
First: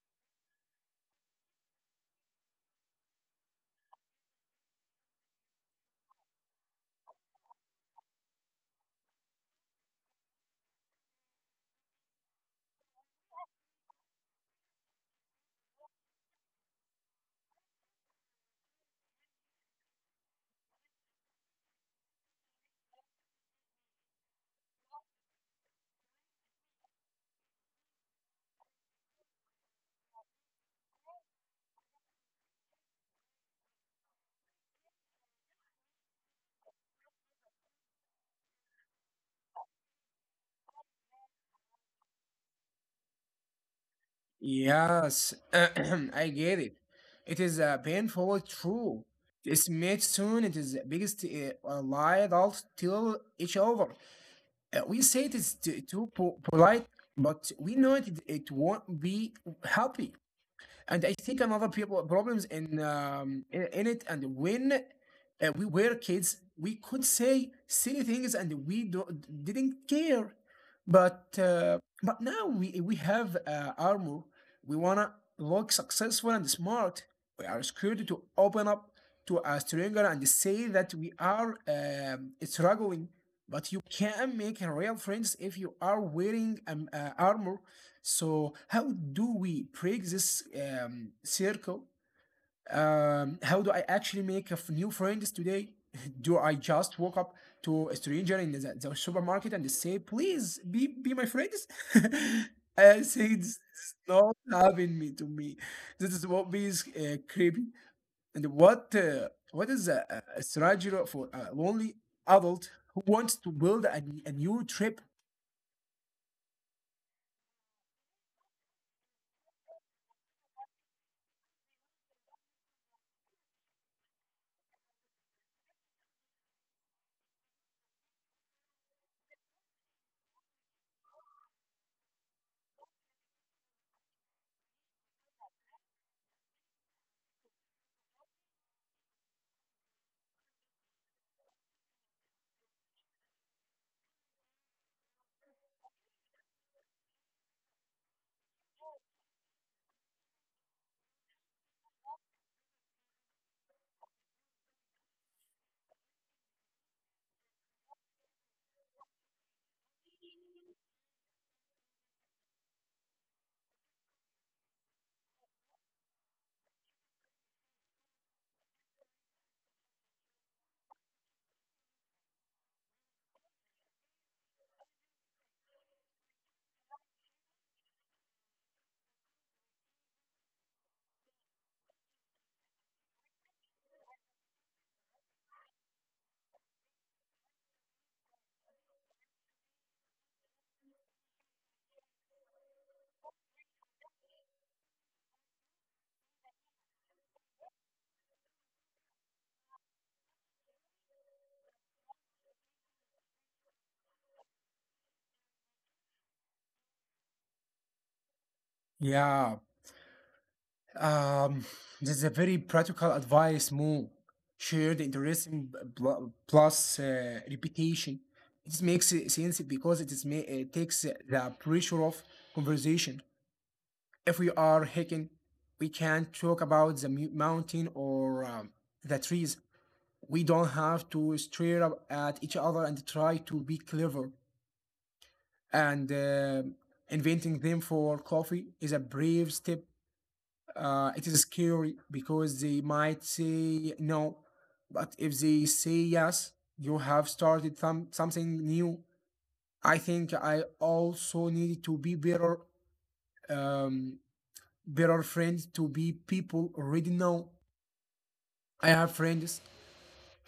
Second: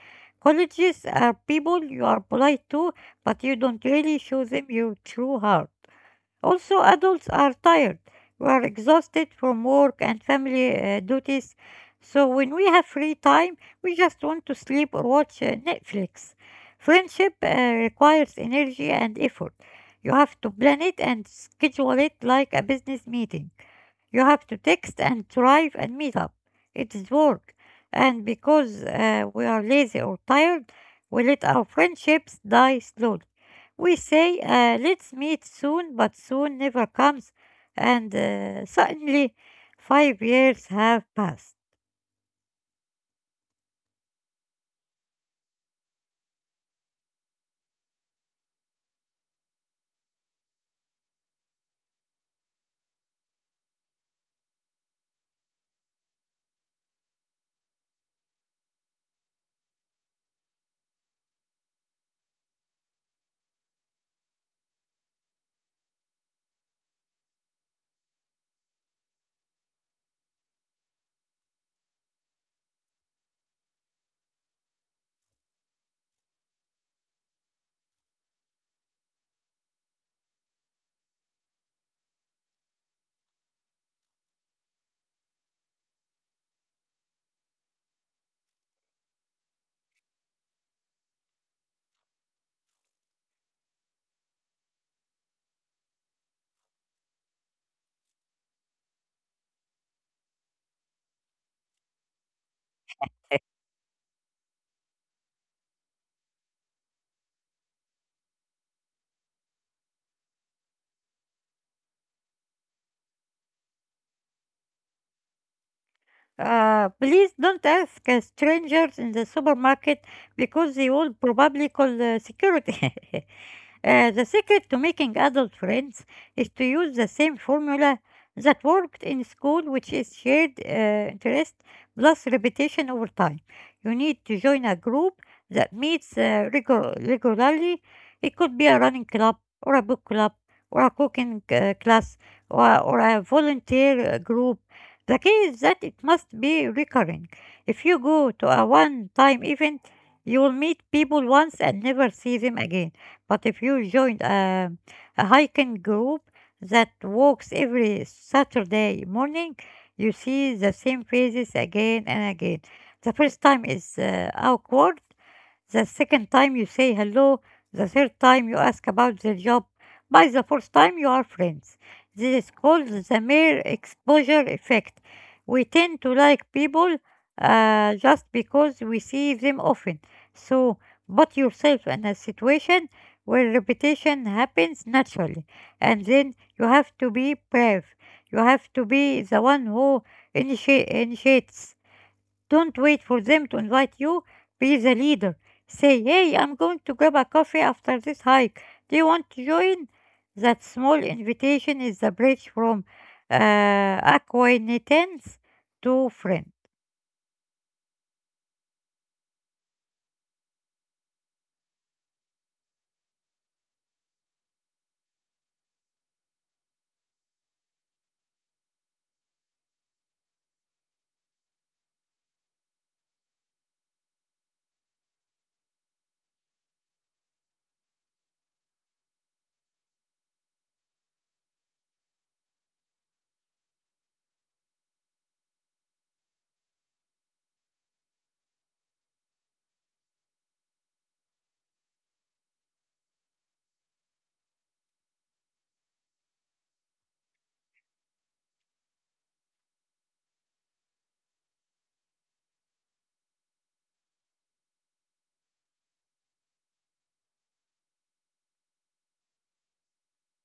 [SPEAKER 2] Colleagues are people you are polite to, but you don't really show them your true heart. Also, adults are tired. We are exhausted from work and family uh, duties. So, when we have free time, we just want to sleep or watch uh, Netflix. Friendship uh, requires energy and effort. You have to plan it and schedule it like a business meeting. You have to text and drive and meet up. It is work. And because uh, we are lazy or tired, we let our friendships die slowly. We say, uh, let's meet soon, but soon never comes, and uh, suddenly five years have passed.
[SPEAKER 1] yes. I get it. It is uh, painful true. It's made soon. It is the biggest uh, lie they tell each other. Uh, we say it is t- too po- polite, but we know it, it won't be happy. And I think another people problems in um, in, in it and when uh, we were kids, we could say silly things and we do, didn't care. But uh, but now we we have uh, armor. We wanna look successful and smart. We are scared to open up to a stranger and say that we are um, struggling. But you can make real friends if you are wearing um, uh, armor. So how do we break this um, circle? Um, how do I actually make a f- new friends today? Do I just walk up to a stranger in the, the supermarket and say, "Please be be my friends"? I say this is not happening me to me. This is what is uh, creepy. And what uh, what is a, a a strategy for a lonely adult who wants to build a a new trip?
[SPEAKER 2] Uh, please don't ask uh, strangers in the supermarket because they will probably call uh, security. Uh, the secret to making adult friends is to use the same formula that worked in school, which is shared uh, interest plus repetition over time. You need to join a group that meets uh, regu- regularly. It could be a running club, or a book club, or a cooking uh, class, or, or a volunteer uh, group. The key is that it must be recurring. If you go to a one time event, you will meet people once and never see them again. But if you join a, a hiking group that walks every Saturday morning, you see the same faces again and again. The first time is uh, awkward, the second time you say hello, the third time you ask about their job, by the fourth time you are friends. This is called the mere exposure effect. We tend to like people uh, just because we see them often. So put yourself in a situation where repetition happens naturally, and then you have to be brave. You have to be the one who initi- initiates. Don't wait for them to invite you. Be the leader. Say, hey, I'm going to grab a coffee after this hike. Do you want to join? That small invitation is the bridge from uh, acquaintance to friend.
[SPEAKER 1] Yeah. Um, this is a very practical advice, Mo. Share the interesting pl- plus uh, reputation. It makes sense because it is ma- it takes the pressure of conversation. If we are hiking, we can talk about the mu- mountain or um, the trees. We don't have to stare up at each other and try to be clever. And um inventing them for coffee is a brave step. Uh, it is scary because they might say no, but if they say yes, you have started some something new. I think I also needed to be better, um, better friends to be people already know. I have friends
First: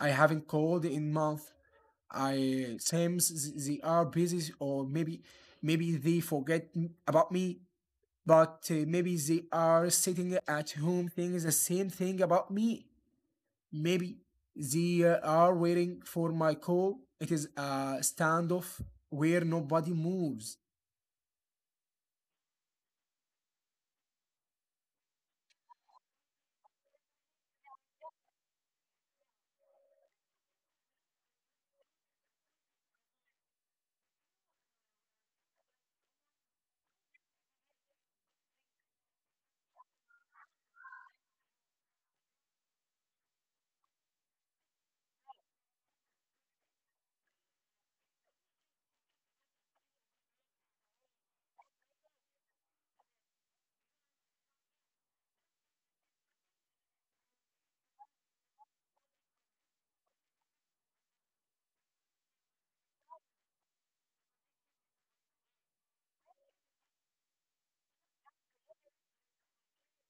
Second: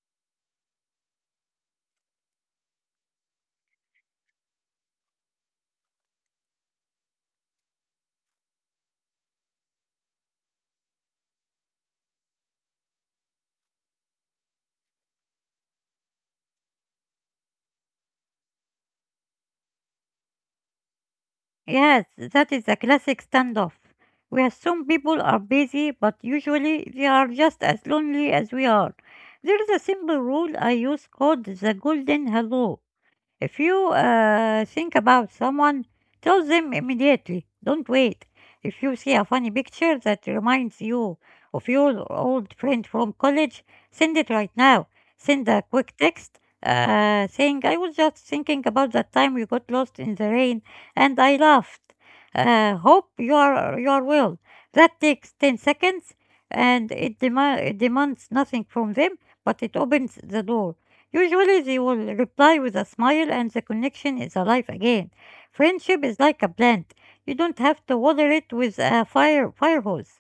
[SPEAKER 1] I haven't called in month. I seems th- they are busy or maybe maybe they forget m- about me, but uh, maybe they are sitting at home thinking the same thing about me. Maybe they uh, are waiting for my call. It is a standoff where nobody moves.
[SPEAKER 2] Yes, that is a classic standoff. We assume people are busy, but usually they are just as lonely as we are. There is a simple rule I use called the golden hello. If you uh, think about someone, tell them immediately. Don't wait. If you see a funny picture that reminds you of your old friend from college, send it right now. Send a quick text uh, saying, I was just thinking about that time we got lost in the rain and I laughed. Uh, hope you are, you are well. That takes ten seconds and it, dema- it demands nothing from them, but it opens the door. Usually they will reply with a smile and the connection is alive again. Friendship is like a plant. You don't have to water it with a fire fire hose.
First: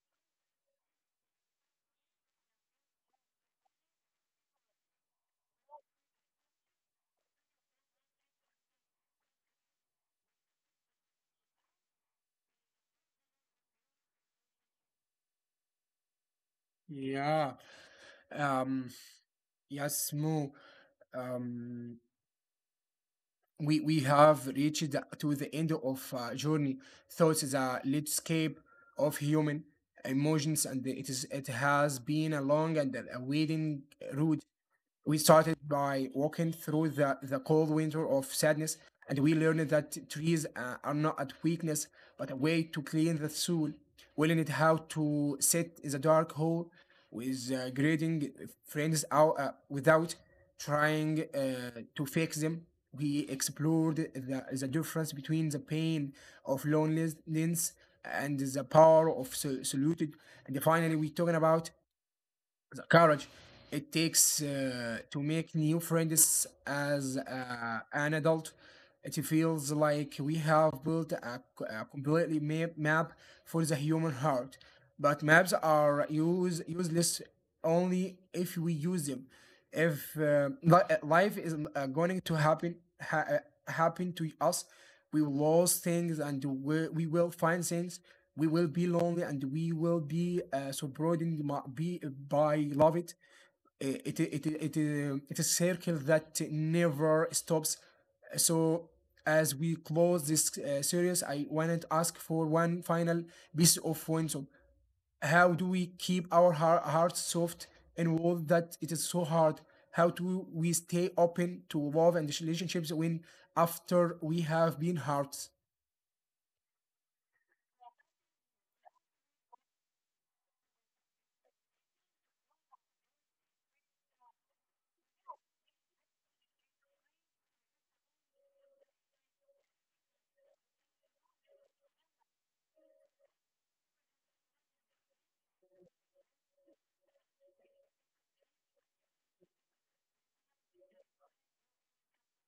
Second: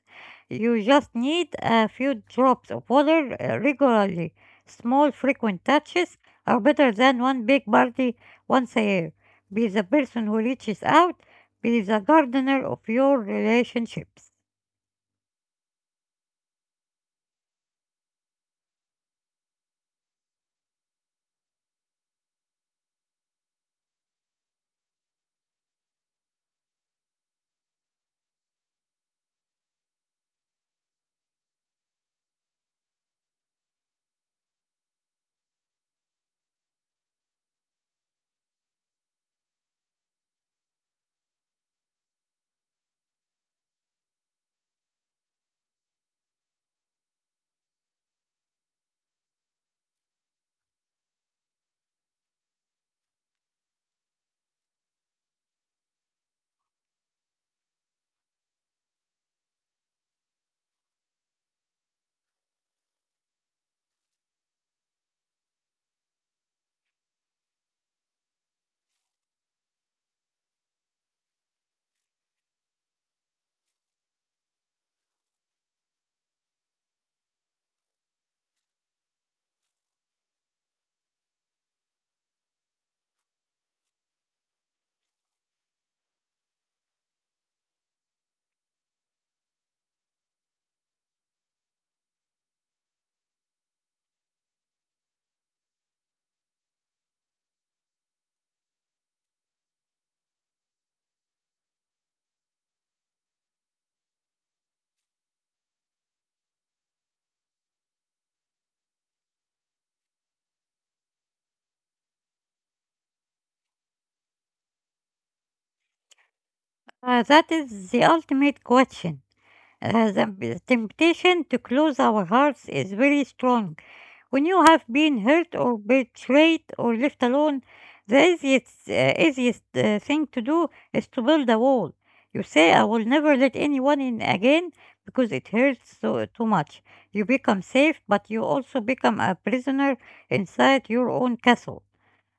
[SPEAKER 2] You just need a few drops of water uh, regularly. Small frequent touches are better than one big party once a year. Be the person who reaches out, be the gardener of your relationships.
[SPEAKER 1] Yeah. Um, yes, Mo. Um, we, we have reached to the end of uh, journey. Thoughts is a landscape of human emotions, and it is it has been a long and a waiting road. We started by walking through the, the cold winter of sadness, and we learned that trees uh, are not a weakness, but a way to clean the soul. We learned how to sit in the dark hole with uh, grading friends out uh, without trying uh, to fix them. We explored the, the difference between the pain of loneliness and the power of so- solitude. And finally, we talking about the courage it takes uh, to make new friends as uh, an adult. It feels like we have built a, c- a completely ma- map for the human heart, but maps are use, useless only if we use them. If uh, li- uh, life is uh, going to happen ha- uh, happen to us, we will lose things and we, we will find things. We will be lonely and we will be uh, so broadened ma- by love it Eh, it it, it, it, uh, it's a circle that never stops. So as we close this uh, series, I wanted to ask for one final piece of wisdom. How do we keep our heart, hearts soft in a world that it is so hard? How do we stay open to love and relationships when after we have been hurt?
[SPEAKER 2] Uh, that is the ultimate question. Uh, the temptation to close our hearts is very strong. When you have been hurt or betrayed or left alone, the easiest, uh, easiest uh, thing to do is to build a wall. You say, I will never let anyone in again because it hurts so, too much. You become safe, but you also become a prisoner inside your own castle.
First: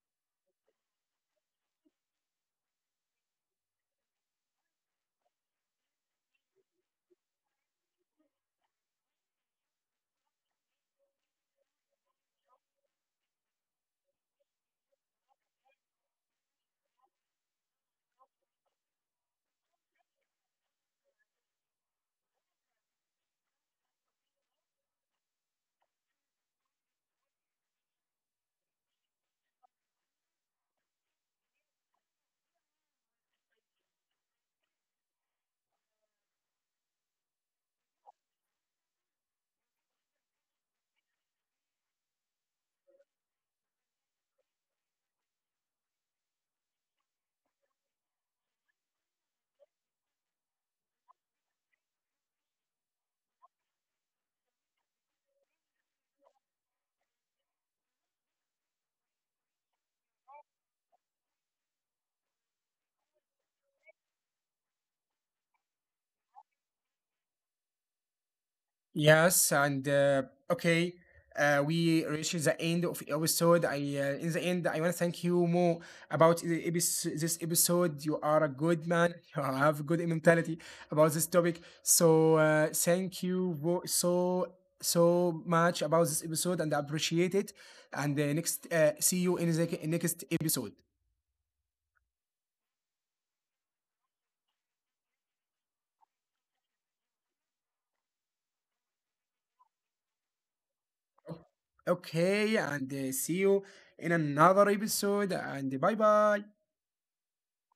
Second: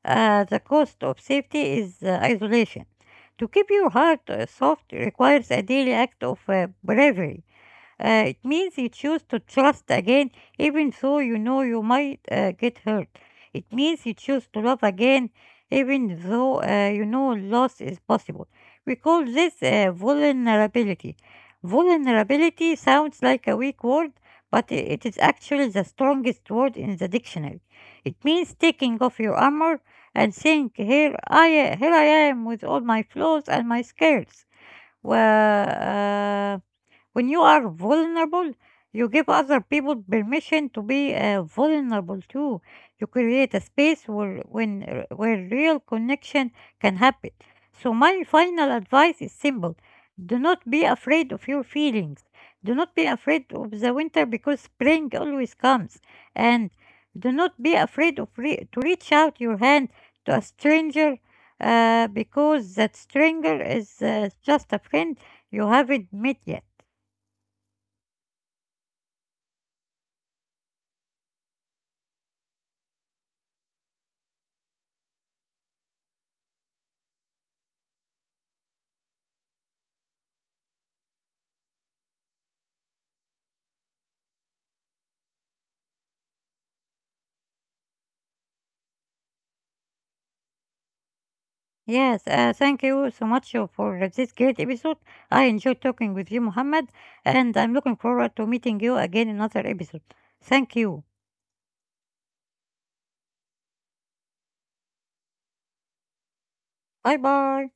[SPEAKER 2] Uh, the cost of safety is uh, isolation. To keep your heart uh, soft requires a daily act of uh, bravery. Uh, it means you choose to trust again, even though you know you might uh, get hurt. It means you choose to love again, even though uh, you know loss is possible. We call this uh, vulnerability. Vulnerability sounds like a weak word, but i- it is actually the strongest word in the dictionary. It means taking off your armor and saying, "Here I, here I am with all my flaws and my scares." Well, when you are vulnerable, you give other people permission to be uh, vulnerable too. You create a space where, when, uh, where real connection can happen. So, my final advice is simple do not be afraid of your feelings. Do not be afraid of the winter because spring always comes. And do not be afraid of re- to reach out your hand to a stranger uh, because that stranger is uh, just a friend you haven't met yet.
[SPEAKER 1] Yes, and uh, okay, uh, we reached the end of episode. I uh, In the end, I want to thank you more about the episode, this episode. You are a good man. You have good mentality about this topic. So uh, thank you wo- so so much about this episode, and I appreciate it. And uh, next, uh, see you in the next episode.
[SPEAKER 2] Yes, uh, thank you so much uh, for this great episode. I enjoyed talking with you, Muhammad, and I'm looking forward to meeting you again in another episode. Thank you.
[SPEAKER 1] Okay, and uh, see you in another episode. And bye bye.
[SPEAKER 2] Bye bye.